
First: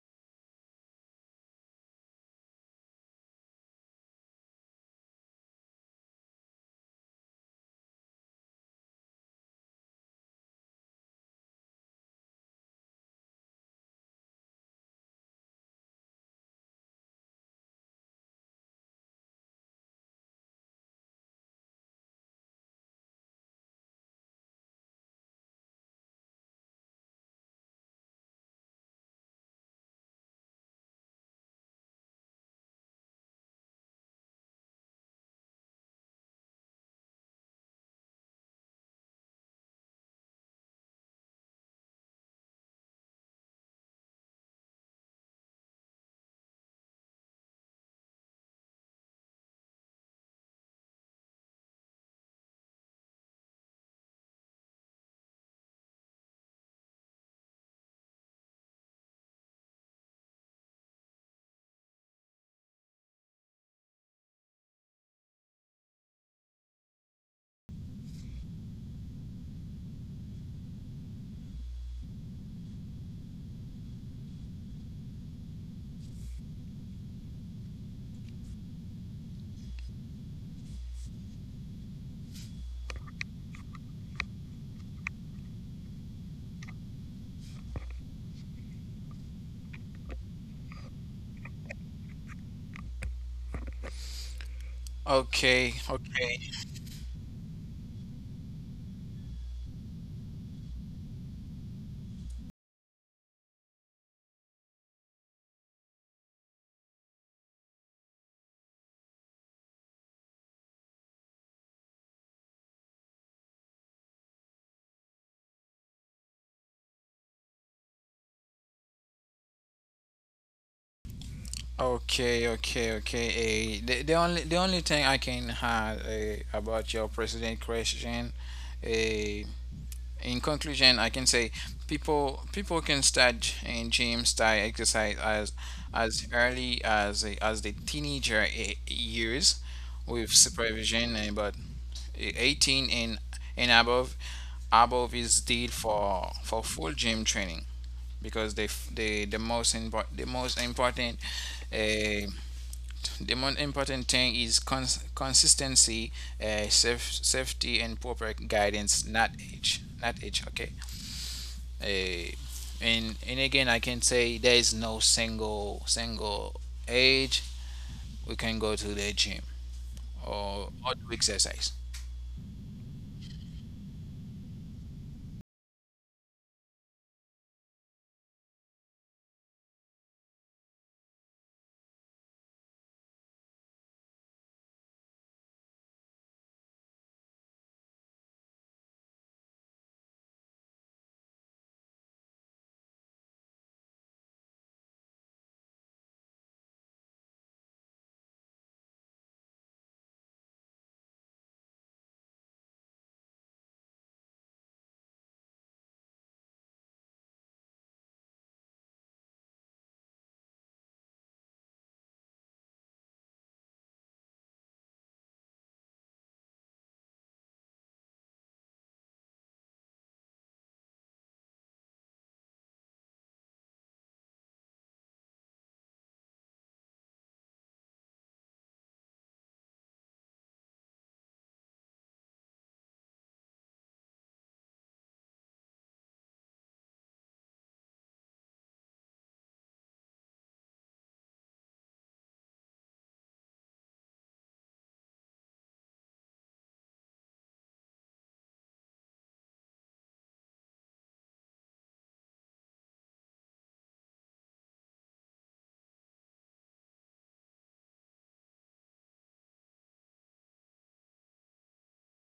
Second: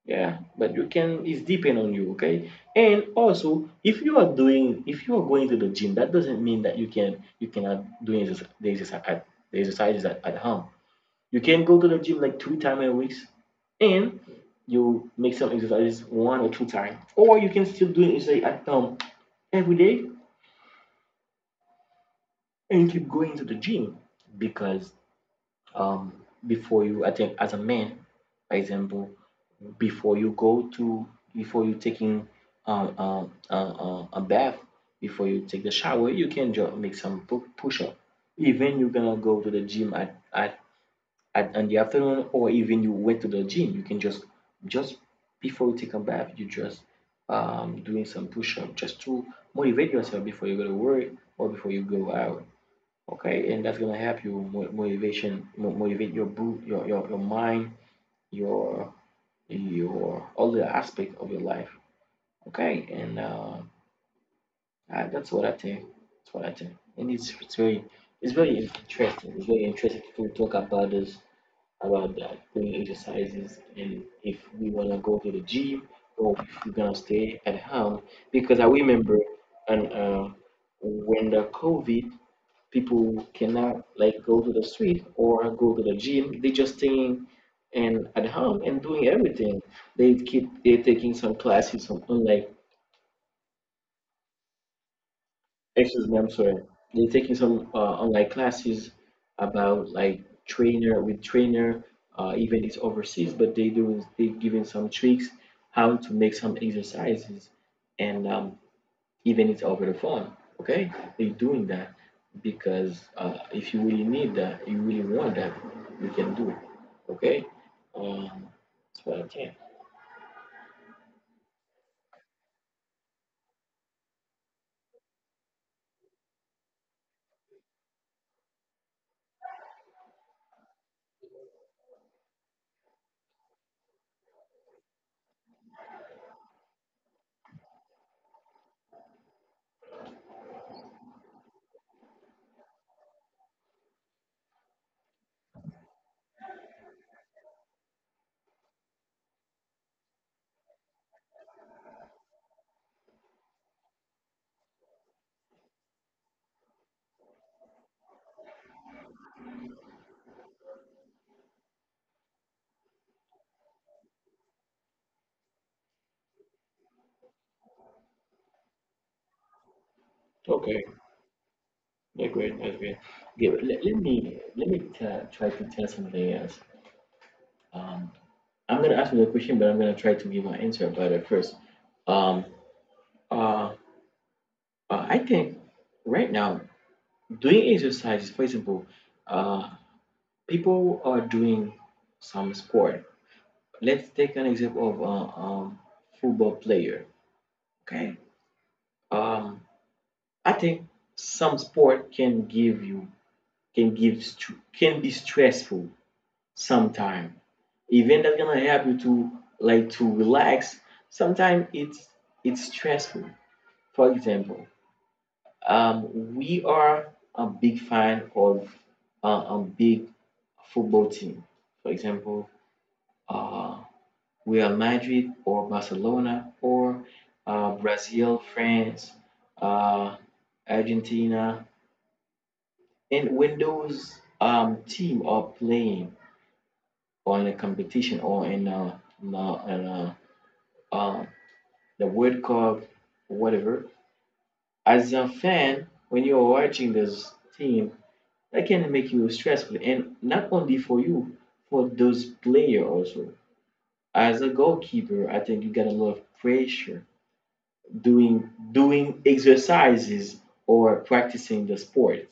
Yeah, but you can, it's depend on you. Okay, and also if you are doing, if you are going to the gym, that doesn't mean that you can, you cannot do exercise, the exercise at the exercises at home. You can go to the gym like three times a week, and you make some exercises one or two times, or you can still do exercise at home every day and keep going to the gym, because um, before you, I think, as a man, for example, before you go to, before you taking um, uh, a bath, before you take the shower, you can just make some push up. Even you're gonna go to the gym at in the afternoon, or even you went to the gym, you can just just before you take a bath, you just doing some push up just to motivate yourself before you go to work or before you go out. Okay, and that's gonna help you motivation, motivate your boot your mind, your your all the aspect of your life. Okay, and that's what I think. That's what I think, and it's very, it's very interesting. It's very interesting to talk about this, about that, doing exercises, and if we want to go to the gym or if we're gonna stay at home. Because I remember, and when the COVID, people cannot like go to the street or go to the gym. They just staying and at home and doing everything. They taking some classes, some online,
Okay,
excuse me, I'm
okay,
sorry. They're taking some online classes about like trainer with trainer, even it's overseas, but they giving some tricks how to make some exercises. And even it's over the phone. Okay, they're doing that because if you really need that, you really want that, you can do it. Okay, um, that's what I can.
okay, okay, okay. The only thing I can add, about your president question, uh, in conclusion, I can say, people can start in gym style exercise as early as as the teenager years, with supervision, and but 18 and above, above is deed for full gym training, because the the most important, uh, thing is consistency, safety, and proper guidance, not age, not age. Okay. Eh, and again, I can say, there is no single single age we can go to the gym
Okay,
or do exercise.
that's great. That's great. Okay, let me, let me try to tell something else. Um, I'm gonna ask you the question, but I'm gonna try to give my answer about it first. Um, uh, I think right now doing exercises, for example, uh, people are doing some sport. Let's take an example of a football player. Okay. Um, I think some sport can give you, can give can be stressful sometimes. Even that's gonna help you to like to relax, sometimes it's stressful. For example, we are a big fan of a big football team. For example, uh, Real Madrid or Barcelona or Brazil, France, uh, Argentina. And when those team are playing on a competition or uh, um, the World Cup, or whatever, as a fan, when you're watching this team, that can make you stressful. And not only for you, for those players also. As a goalkeeper, I think you get a lot of pressure doing exercises or practicing the sport,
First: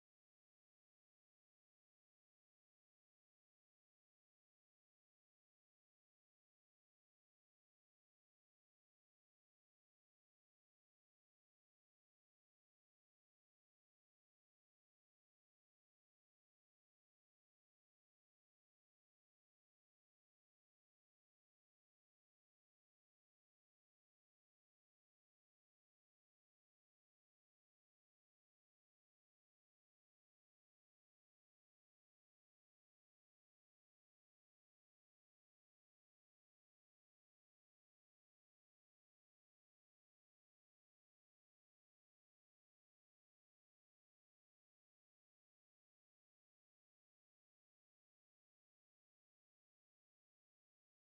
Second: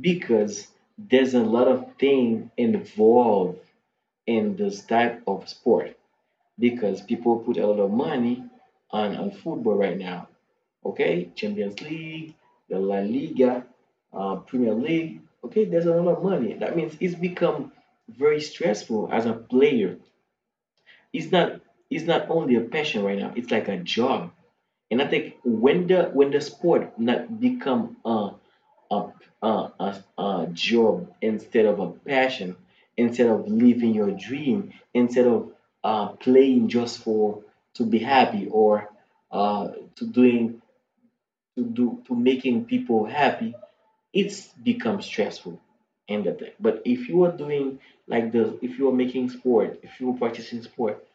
because there's a lot of things involved in this type of sport, because people put a lot of money on football right now. Okay, Champions League, the La Liga, Premier League. Okay, there's a lot of money. That means it's become very stressful as a player. It's not it's not only a passion right now. It's like a job. And I think when the sport not become a a, a job, instead of a passion, instead of living your dream, instead of playing just for to be happy, or uh, to doing to making people happy, it's become stressful and the thing. But if you are doing, like the if you are making sport, if you are practicing sport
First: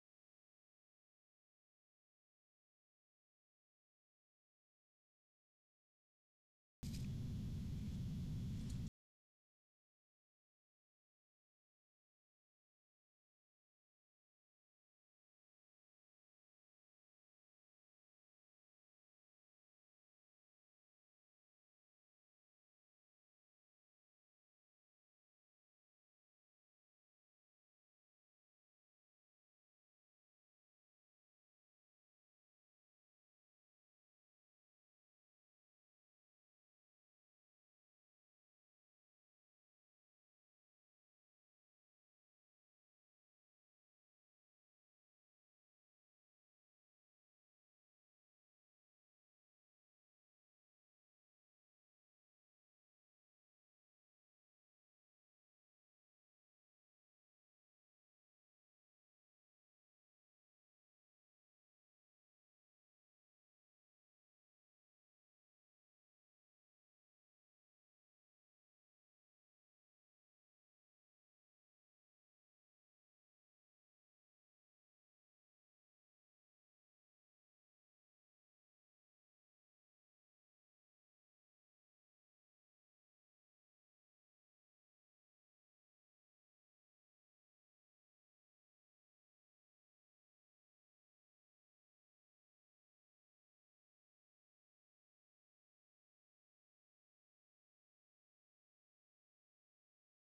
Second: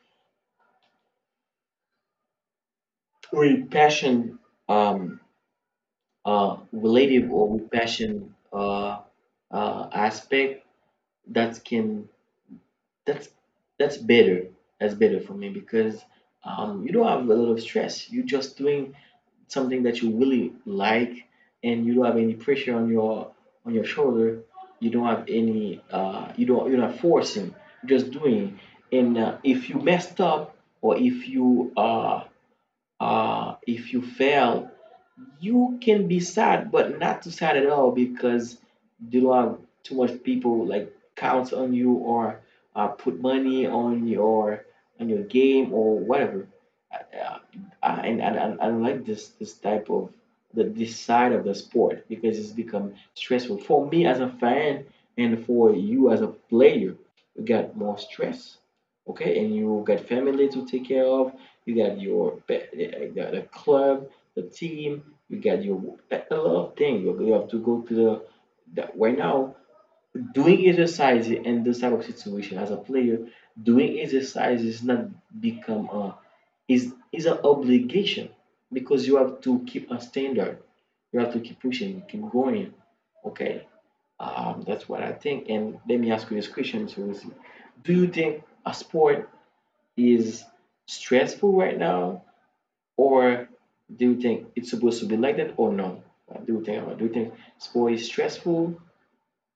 with passion, um relative, or with passion aspect, that can, that's that's better, that's better for me, because you don't have a lot of stress, you're just doing something that you really like, and you don't have any pressure on your, on your shoulder. You don't have any you don't, you're not forcing, you're just doing. And if you messed up or if you fail, you can be sad, but not too sad at all, because you don't have too much people like count on you or put money on your, on your game or whatever. Uh, and I like this type of the this side of the sport, because it's become stressful for me as a fan and for you as a player. You got more stress, okay? And you got family to take care of. You got your the club, the team, you get your a lot of things. You have to go to the, that right now doing exercise in this type of situation as a player, doing exercise is not become a, is an obligation because you have to keep a standard. You have to keep pushing, keep going. Okay, that's what I think. And let me ask you this question, so we'll see. Do you think a sport is stressful right now? Or do you think it's supposed to be like that or no? Like, do you think sport is stressful,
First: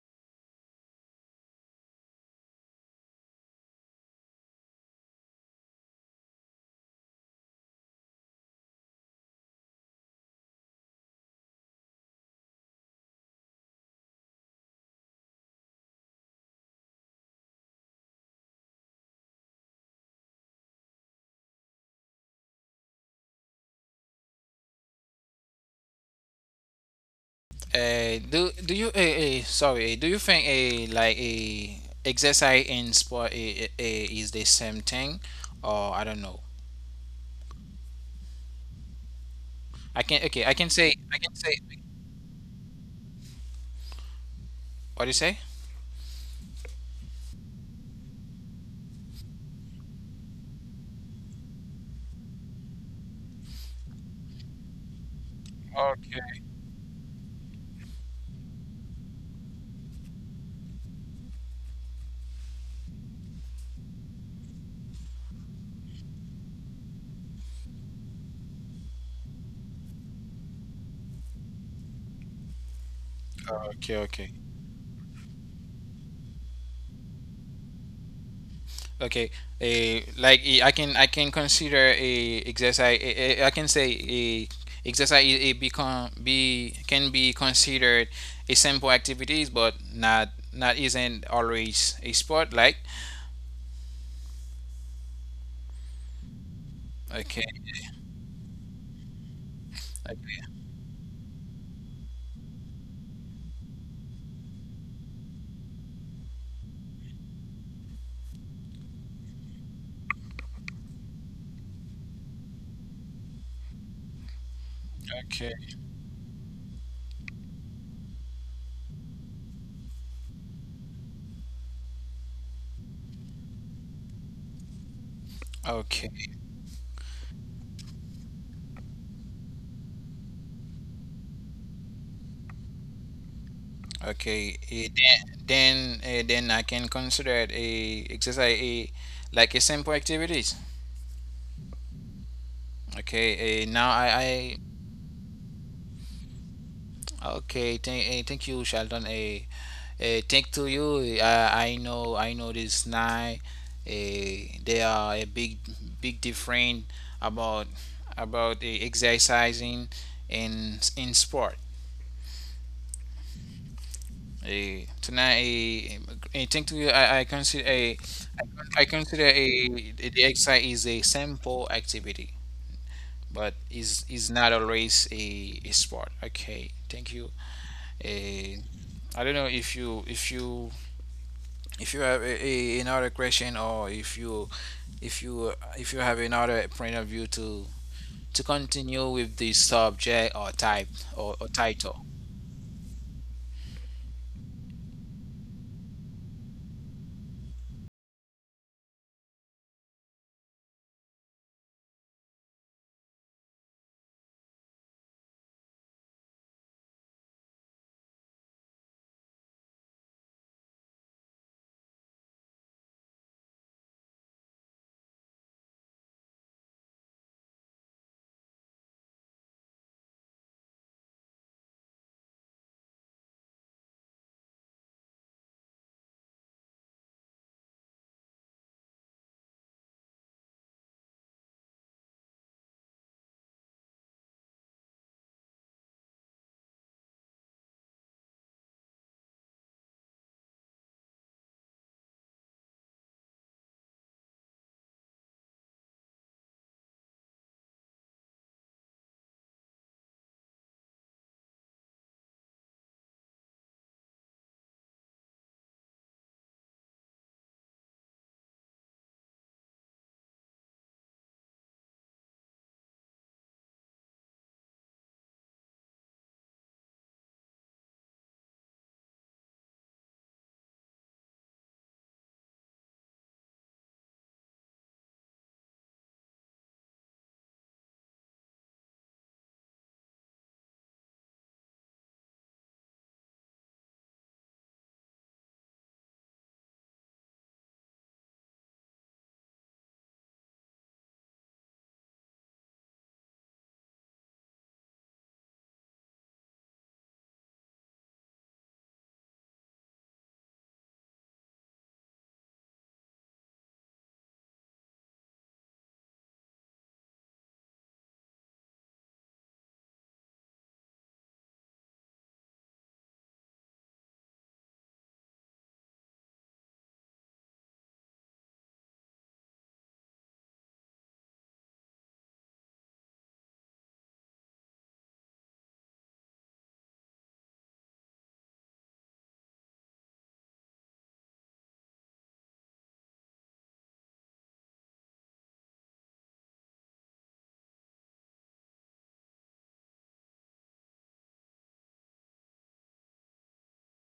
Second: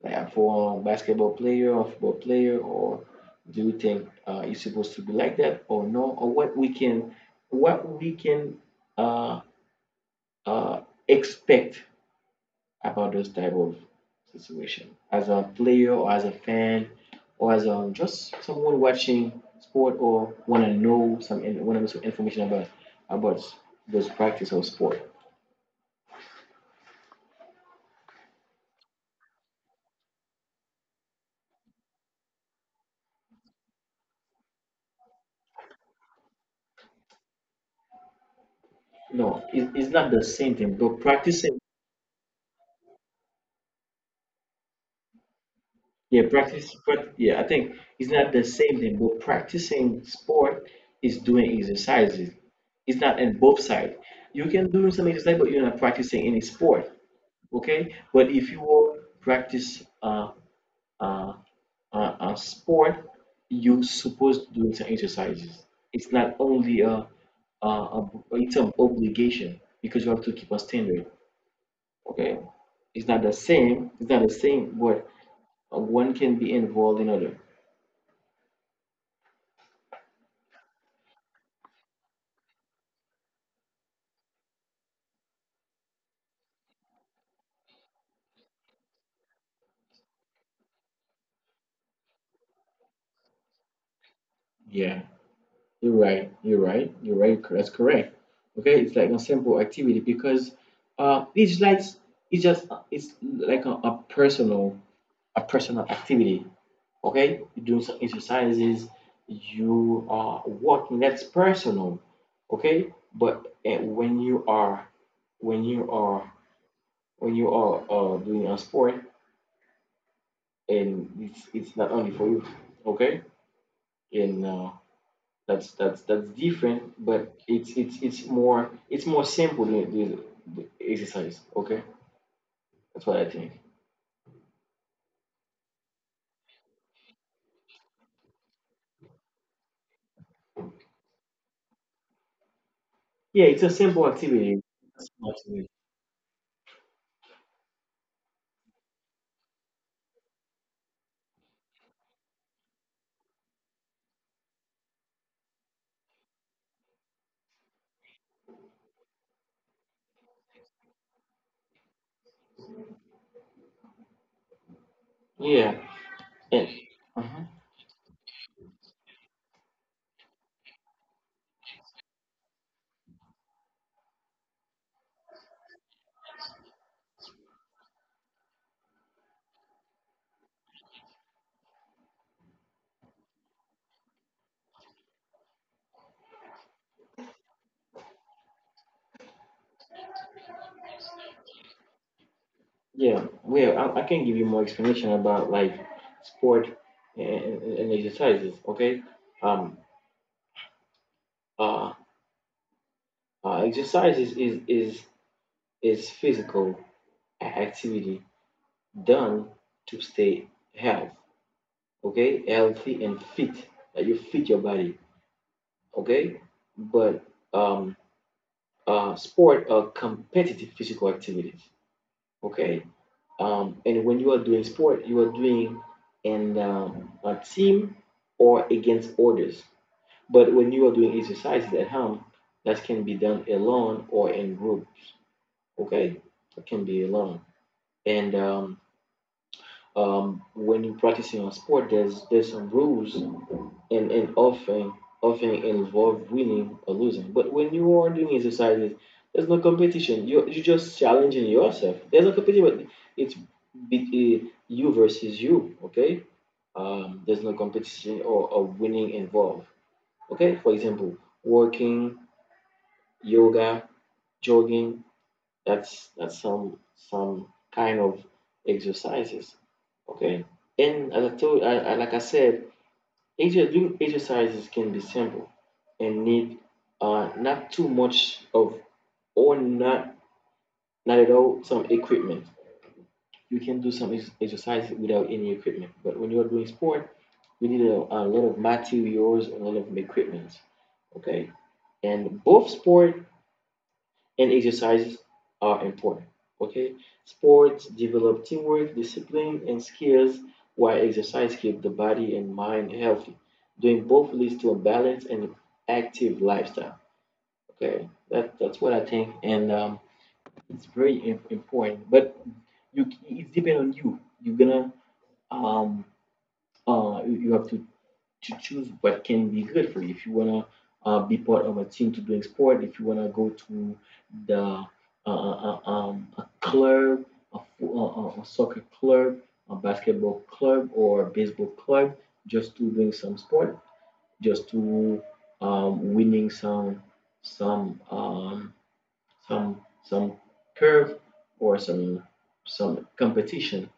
like for a basketball player or football player? Or do you think it's supposed to be like that or no? Or what we can, what we can uh, uh, expect about those type of situation as a player or as a fan, or as a just someone watching sport, or want to know some want to know some information about those practice of sport.
Do do you, sorry, do you think a like a exercise and sport is the same thing, or I don't know? I can.
No,
Okay. I can
it's
say.
not the
I can
same
say.
thing, but practicing,
What do you say?
yeah, practice, but yeah, I think it's not the same thing, but practicing sport is doing exercises. It's not in both sides. You can do some exercise, but you're
Okay.
not practicing any sport, okay? But if you will practice uh, sport, you supposed to do some exercises. It's not only a, it's an obligation because you have to keep a standard. Okay,
Okay. Okay.
it's not the same. It's not the same, but one can be involved in other.
Okay, I can, I can consider a exercise. I can say, a exercise, it become, be, can be considered a simple activities, but not not isn't always a sport. Like,
Yeah, you're
okay,
right. You're right. You're right. That's correct. Okay, it's like a
okay,
simple activity, because it's like, it's like a personal, a personal activity. Okay, you're doing some exercises. You are working. That's personal. Okay, but
okay,
when you are when you are doing a sport, and it's not only for you, okay? And
okay,
that's, that's different, but it's more, it's more simple than the exercise. Okay, that's what
okay.
I
eh,
think.
then then, then I can consider it a exercise, a like a simple activities. Okay, now
Yeah, it's
I,
a simple activity. It's a simple activity.
okay. Thank you, Sheldon. Thank to you. I know, I know this nine. They are a big, big different about about, exercising in sport. Tonight, thank
Yeah,
to you.
and uh
I consider a the exercise is a simple activity, but is not always a sport. Okay, thank you. Uh, I don't know if you if you if you have a, another question, or if you, if you, if you have another point of view to continue with the subject or type, or title.
yeah, well, I can give you more explanation about like sport, and, and exercises. Okay. um uh, exercise is physical activity done to stay health, okay, healthy and fit. That you fit your body, okay. But um, sport are competitive physical activities, okay. And when you are doing sport, you are doing in a team or against others. But when you are doing exercises at home, that can be done alone or in groups. Okay, that can be alone. And when you're practicing a sport, there's some rules, and often involve winning or losing. But when you are doing exercises, there's no competition. You're just challenging yourself. There's no competition. It's you versus you. Okay. There's no competition or winning involved. Okay. For example, working, yoga, jogging. That's, some kind of exercises. Okay. And as I told, like I said, doing exercises can be simple and need not too much of, or not, not at all some equipment. You can do some exercise without any equipment, but when you're doing sport, you need a lot of materials and a lot of equipment. Okay, and both sport and exercises are important. Okay, sports develop teamwork, discipline, and skills, while exercise keep the body and mind healthy. Doing both leads to a balanced and active lifestyle. Okay, that, that's what I think, and it's very important. But you, it's depend on you. You're gonna um you have to choose what can be good for you. If you wanna be part of a team to doing sport, if you wanna go to the a club, a, a soccer club, a basketball club, or a baseball club, just to doing some sport, just to winning some, some um, some curve or some competition.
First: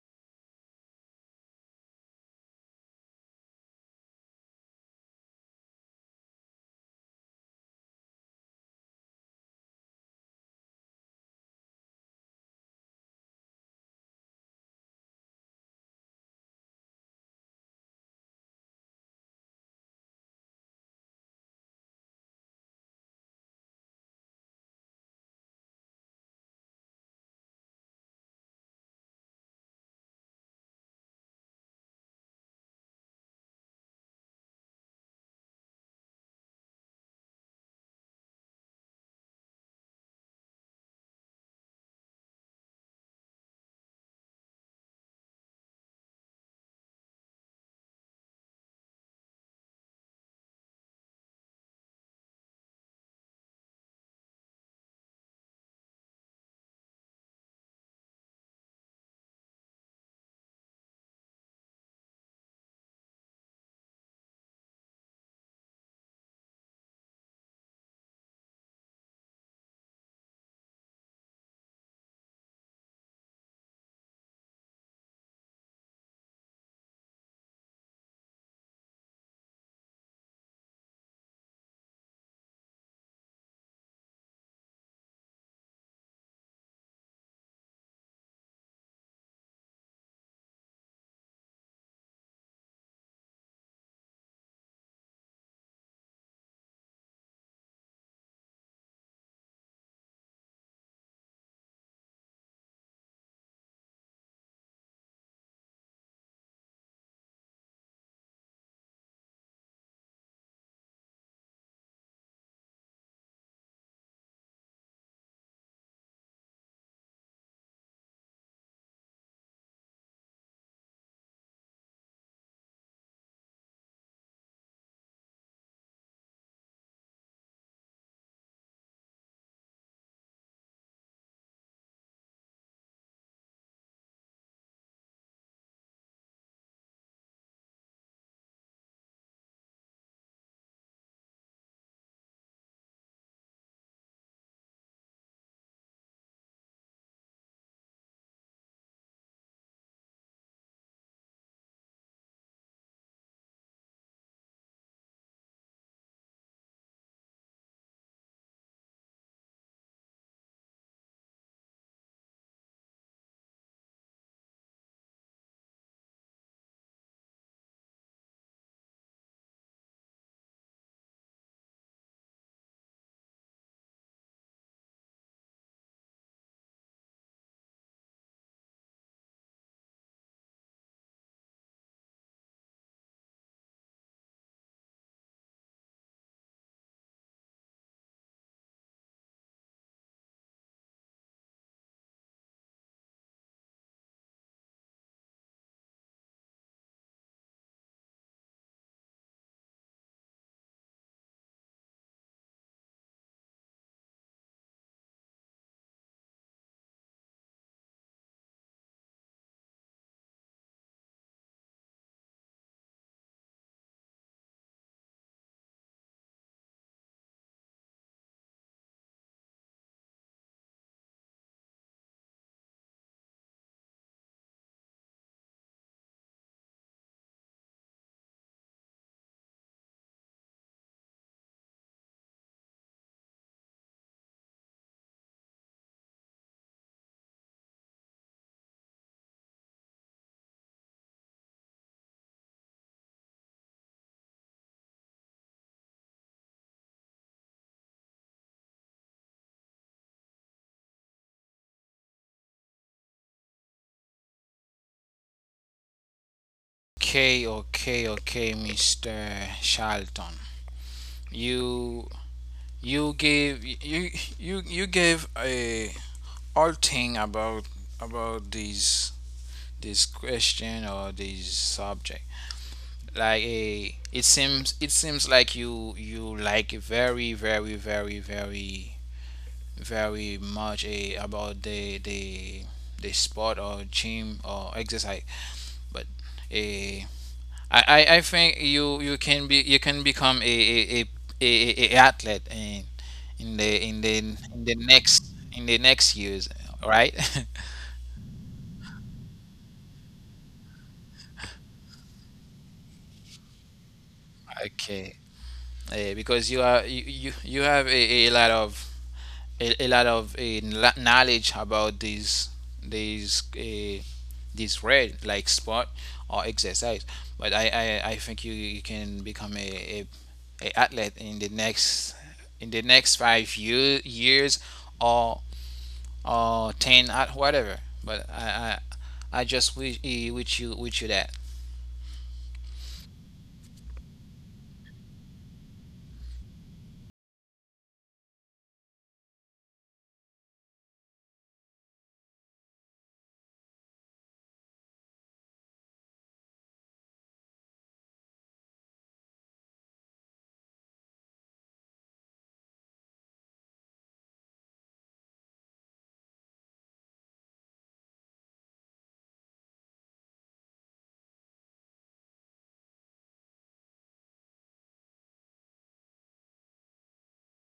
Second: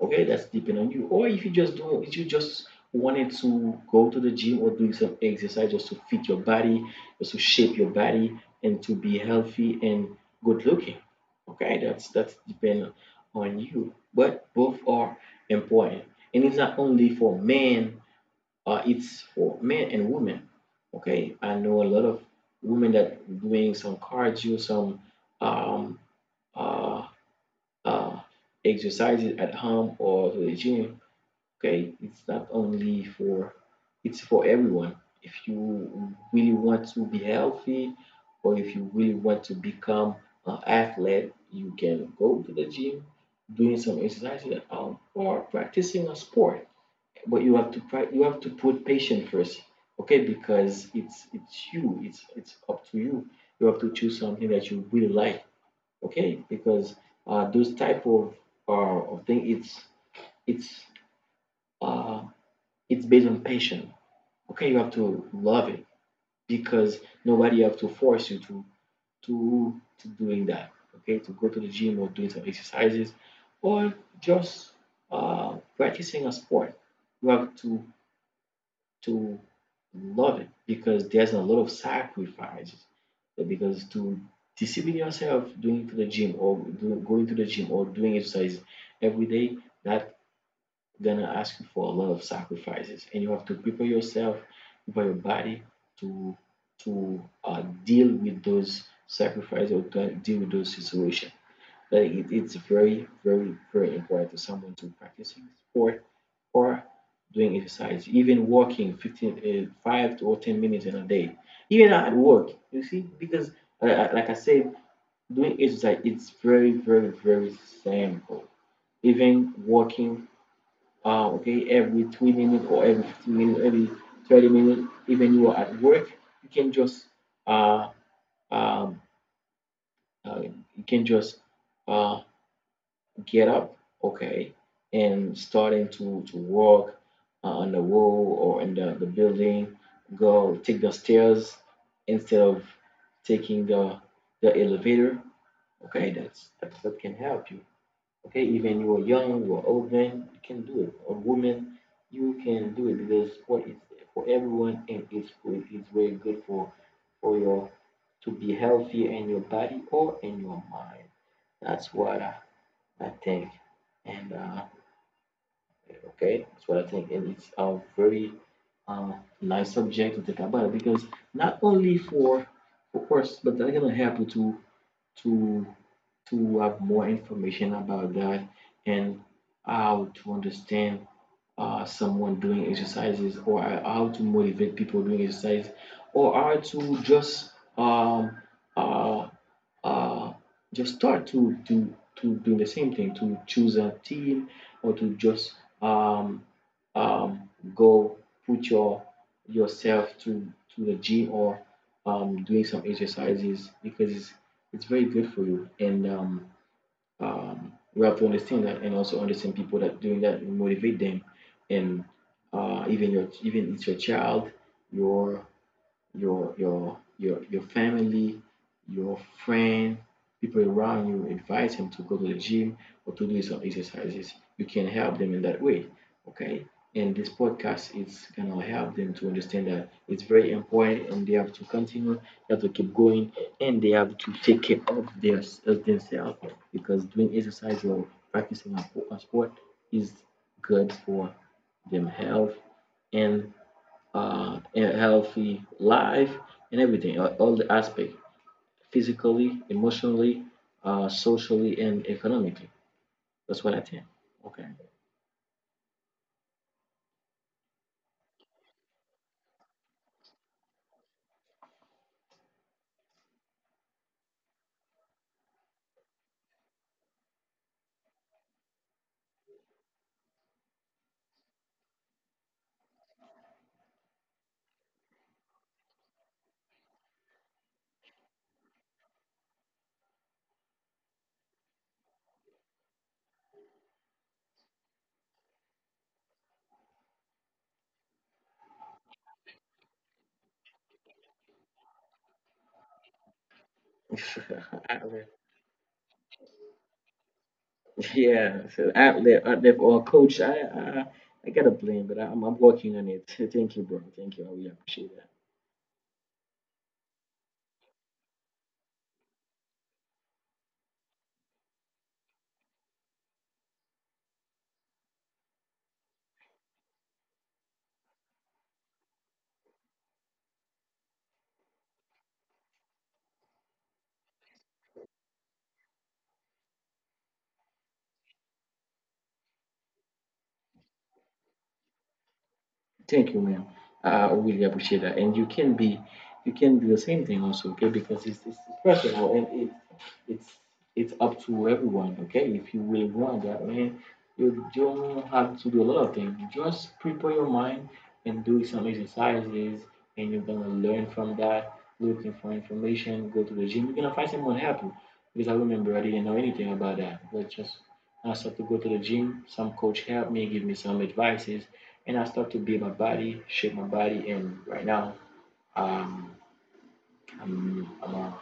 Okay, that's depending on you. Or if you just don't, if you just wanted to go to the gym or do some exercise just to fit your body, just to shape your body and to be healthy and good looking. Okay, that's depend on you. But both are important. And it's not only for men, it's for men and women. Okay, I know a lot of women that doing some cardio, some um, uh, uh, exercises at home or to the gym. Okay, it's not only for, it's for everyone. If you really want to be healthy or if you really want to become an athlete, you can go to the gym, doing some exercise at home or practicing a sport. But you have to you have to put patient first. Okay, because it's it's up to you. You have to choose something that you really like. Okay, because those type of uh, of thing it's uh, it's based on passion. Okay, you have to love it because nobody have to force you to to doing that. Okay, to go to the gym or doing some exercises or just practicing a sport. You have to love it because there's a lot of sacrifices. So because to discipline yourself doing to the gym or going to the gym or doing exercise every day, that gonna ask you for a lot of sacrifices, and you have to prepare yourself, prepare your body to to deal with those sacrifices or to deal with those situations. Like it's very, very, very important to someone to practicing sport or doing exercise, even walking 15, five or 10 minutes in a day, even at work, you see, because like I said, doing exercise, it's very, very, very simple. Even walking, okay, every 3 minutes or every 15 minutes, every 30 minutes, even you are at work, you can just uh, um, you can just uh, get up, okay, and starting to walk on the wall or in the building. Go take the stairs instead of taking the elevator. Okay, that's what can help you. Okay, even you are young, you are old man, you can do it. Or woman, you can do it, because sport is for everyone and it's good. It's very good for your, to be healthy in your body or in your mind. That's what I think. And okay, that's what I think. And it's a very uh, nice subject to think about because not only for us, but that's gonna happen to to have more information about that, and how to understand someone doing exercises, or how to motivate people doing exercise, or how to um, uh, uh, just start to do the same thing, to choose a team, or to just um, um, go put your yourself to the gym, or doing some exercises, because it's very good for you. And we have to understand that, and also understand people that doing that, motivate them. And even your, even it's your child, your your your family, your friend, people around you, advise them to go to the gym or to do some exercises. You can help them in that way. Okay? And this podcast is gonna help them to understand that it's very important, and they have to continue, they have to keep going, and they have to take care of of themselves, because doing exercise or practicing a sport is good for them health and a healthy life and everything, all the aspect, physically, emotionally, socially, and economically. That's what I think. Okay.
Okay, okay, okay, Mr. Charlton, you you gave you you, you gave a, all thing about this, this question or this subject. Like a it seems It seems like you like very very very very very much, a about the sport, or gym, or exercise, but, a I think you, you can be, you can become a a athlete in the, in the, in
Outlive.
the next, in the next years, right?
Yeah, so outlive, outlive, or coach. I gotta blame, but I'm working on it. Thank you, bro. Thank you. I really appreciate that.
Okay. Because you are, you have a lot of, a, a lot of uh, knowledge about these, this red, like sport or exercise, but I think you, you can become a, a athlete in the next, in the next 5 year, years, or or 10 at whatever. But I just wish, wish you that.
Thank you, man. I really appreciate that. And you can be, you can do the same thing also, okay? Because it's personal, and it's it's up to everyone, okay? If you really want that, man, you don't have to do a lot of things. Just prepare your mind and do some exercises, and you're gonna learn from that. Looking for information, go to the gym. You're gonna find someone help you. Because I remember I didn't know anything about that. But just I started to go to the gym. Some coach helped me, give me some advices, and I start to build my body, shape my body, and right now, um, I'm a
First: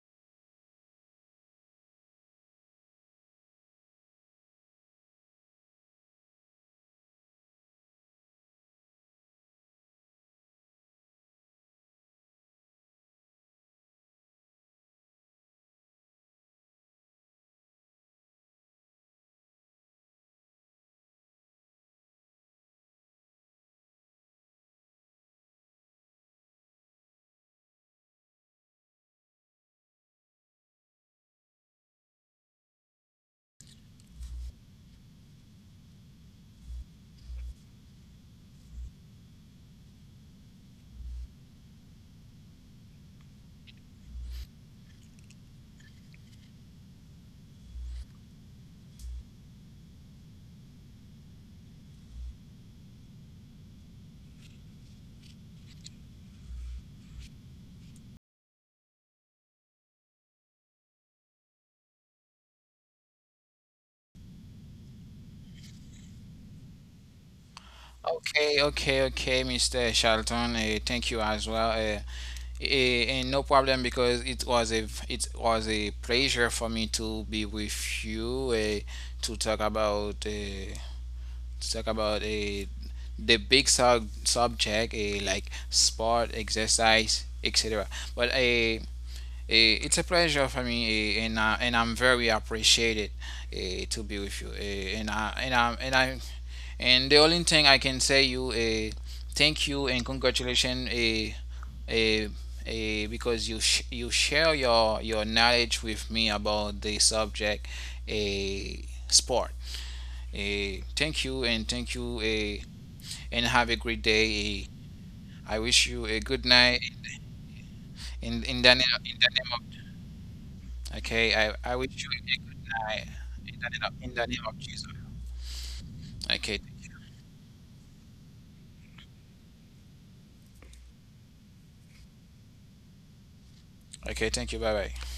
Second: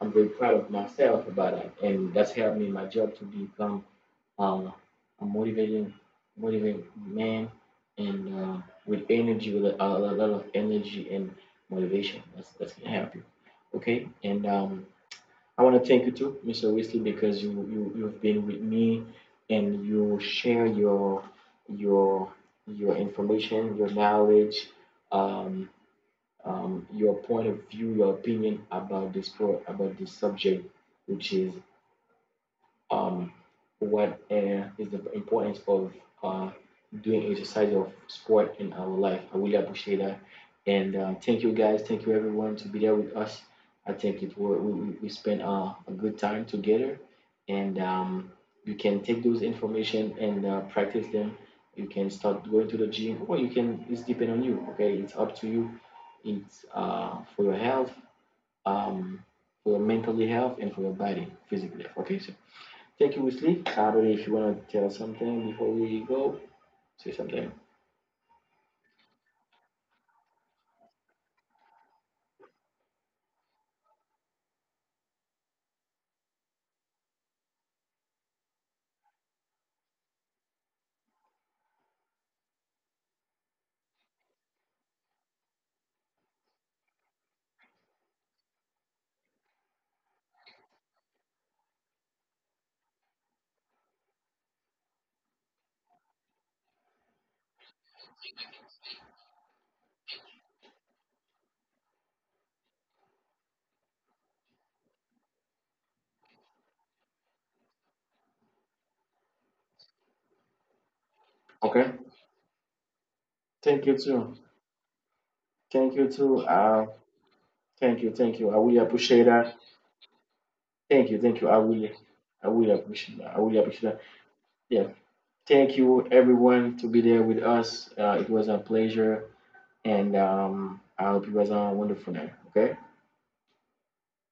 I'm very proud of myself about that, and that's helped me in my job to become uh, a motivating man, and with energy, with a lot of energy and motivation. That's gonna help you. Okay, and I want to thank you too, Mr. Wesley, because you you've been with me, and you share your your information, your knowledge. Um, your point of view, your opinion about this pro about this subject, which is um, what is the importance of uh, doing exercise of sport in our life. I really appreciate that. And thank you guys. Thank you everyone to be there with us. I think it were, we spent a good time together. And you can take those information and practice them. You can start going to the gym, or you can, it's depend on you. Okay. It's up to you. It's for your health, um, for your mentally health and for your body physically. Okay. So check you with sleep. Saturday, if you want to tell us something before we go, say something.
Okay, okay, okay, Mr. Charlton, thank you as well. And no problem, because it was a pleasure for me to be with you, to talk about uh, to talk about, the big subject, like sport, exercise, etc. But, it's a pleasure for me, and I'm very appreciated, to be with you. And the only thing I can say you. Thank you, and congratulations. Uh, uh, because you you share your knowledge with me about the subject, a sport. A thank you and Thank you, a
Okay.
and have a great
Thank
day.
you, too.
I wish you a good
Thank
night.
you, too. Thank
In
you. I
the
really
name of,
appreciate that.
okay, I wish you
Thank you.
a good night.
I really
In the name
appreciate
of,
that. I
in the
really
name
appreciate
of
that.
Jesus.
Yeah. Thank
Okay,
you, everyone, to be there with us. It was a pleasure. And I hope you guys have a wonderful night. Okay.
okay, thank you. Bye bye.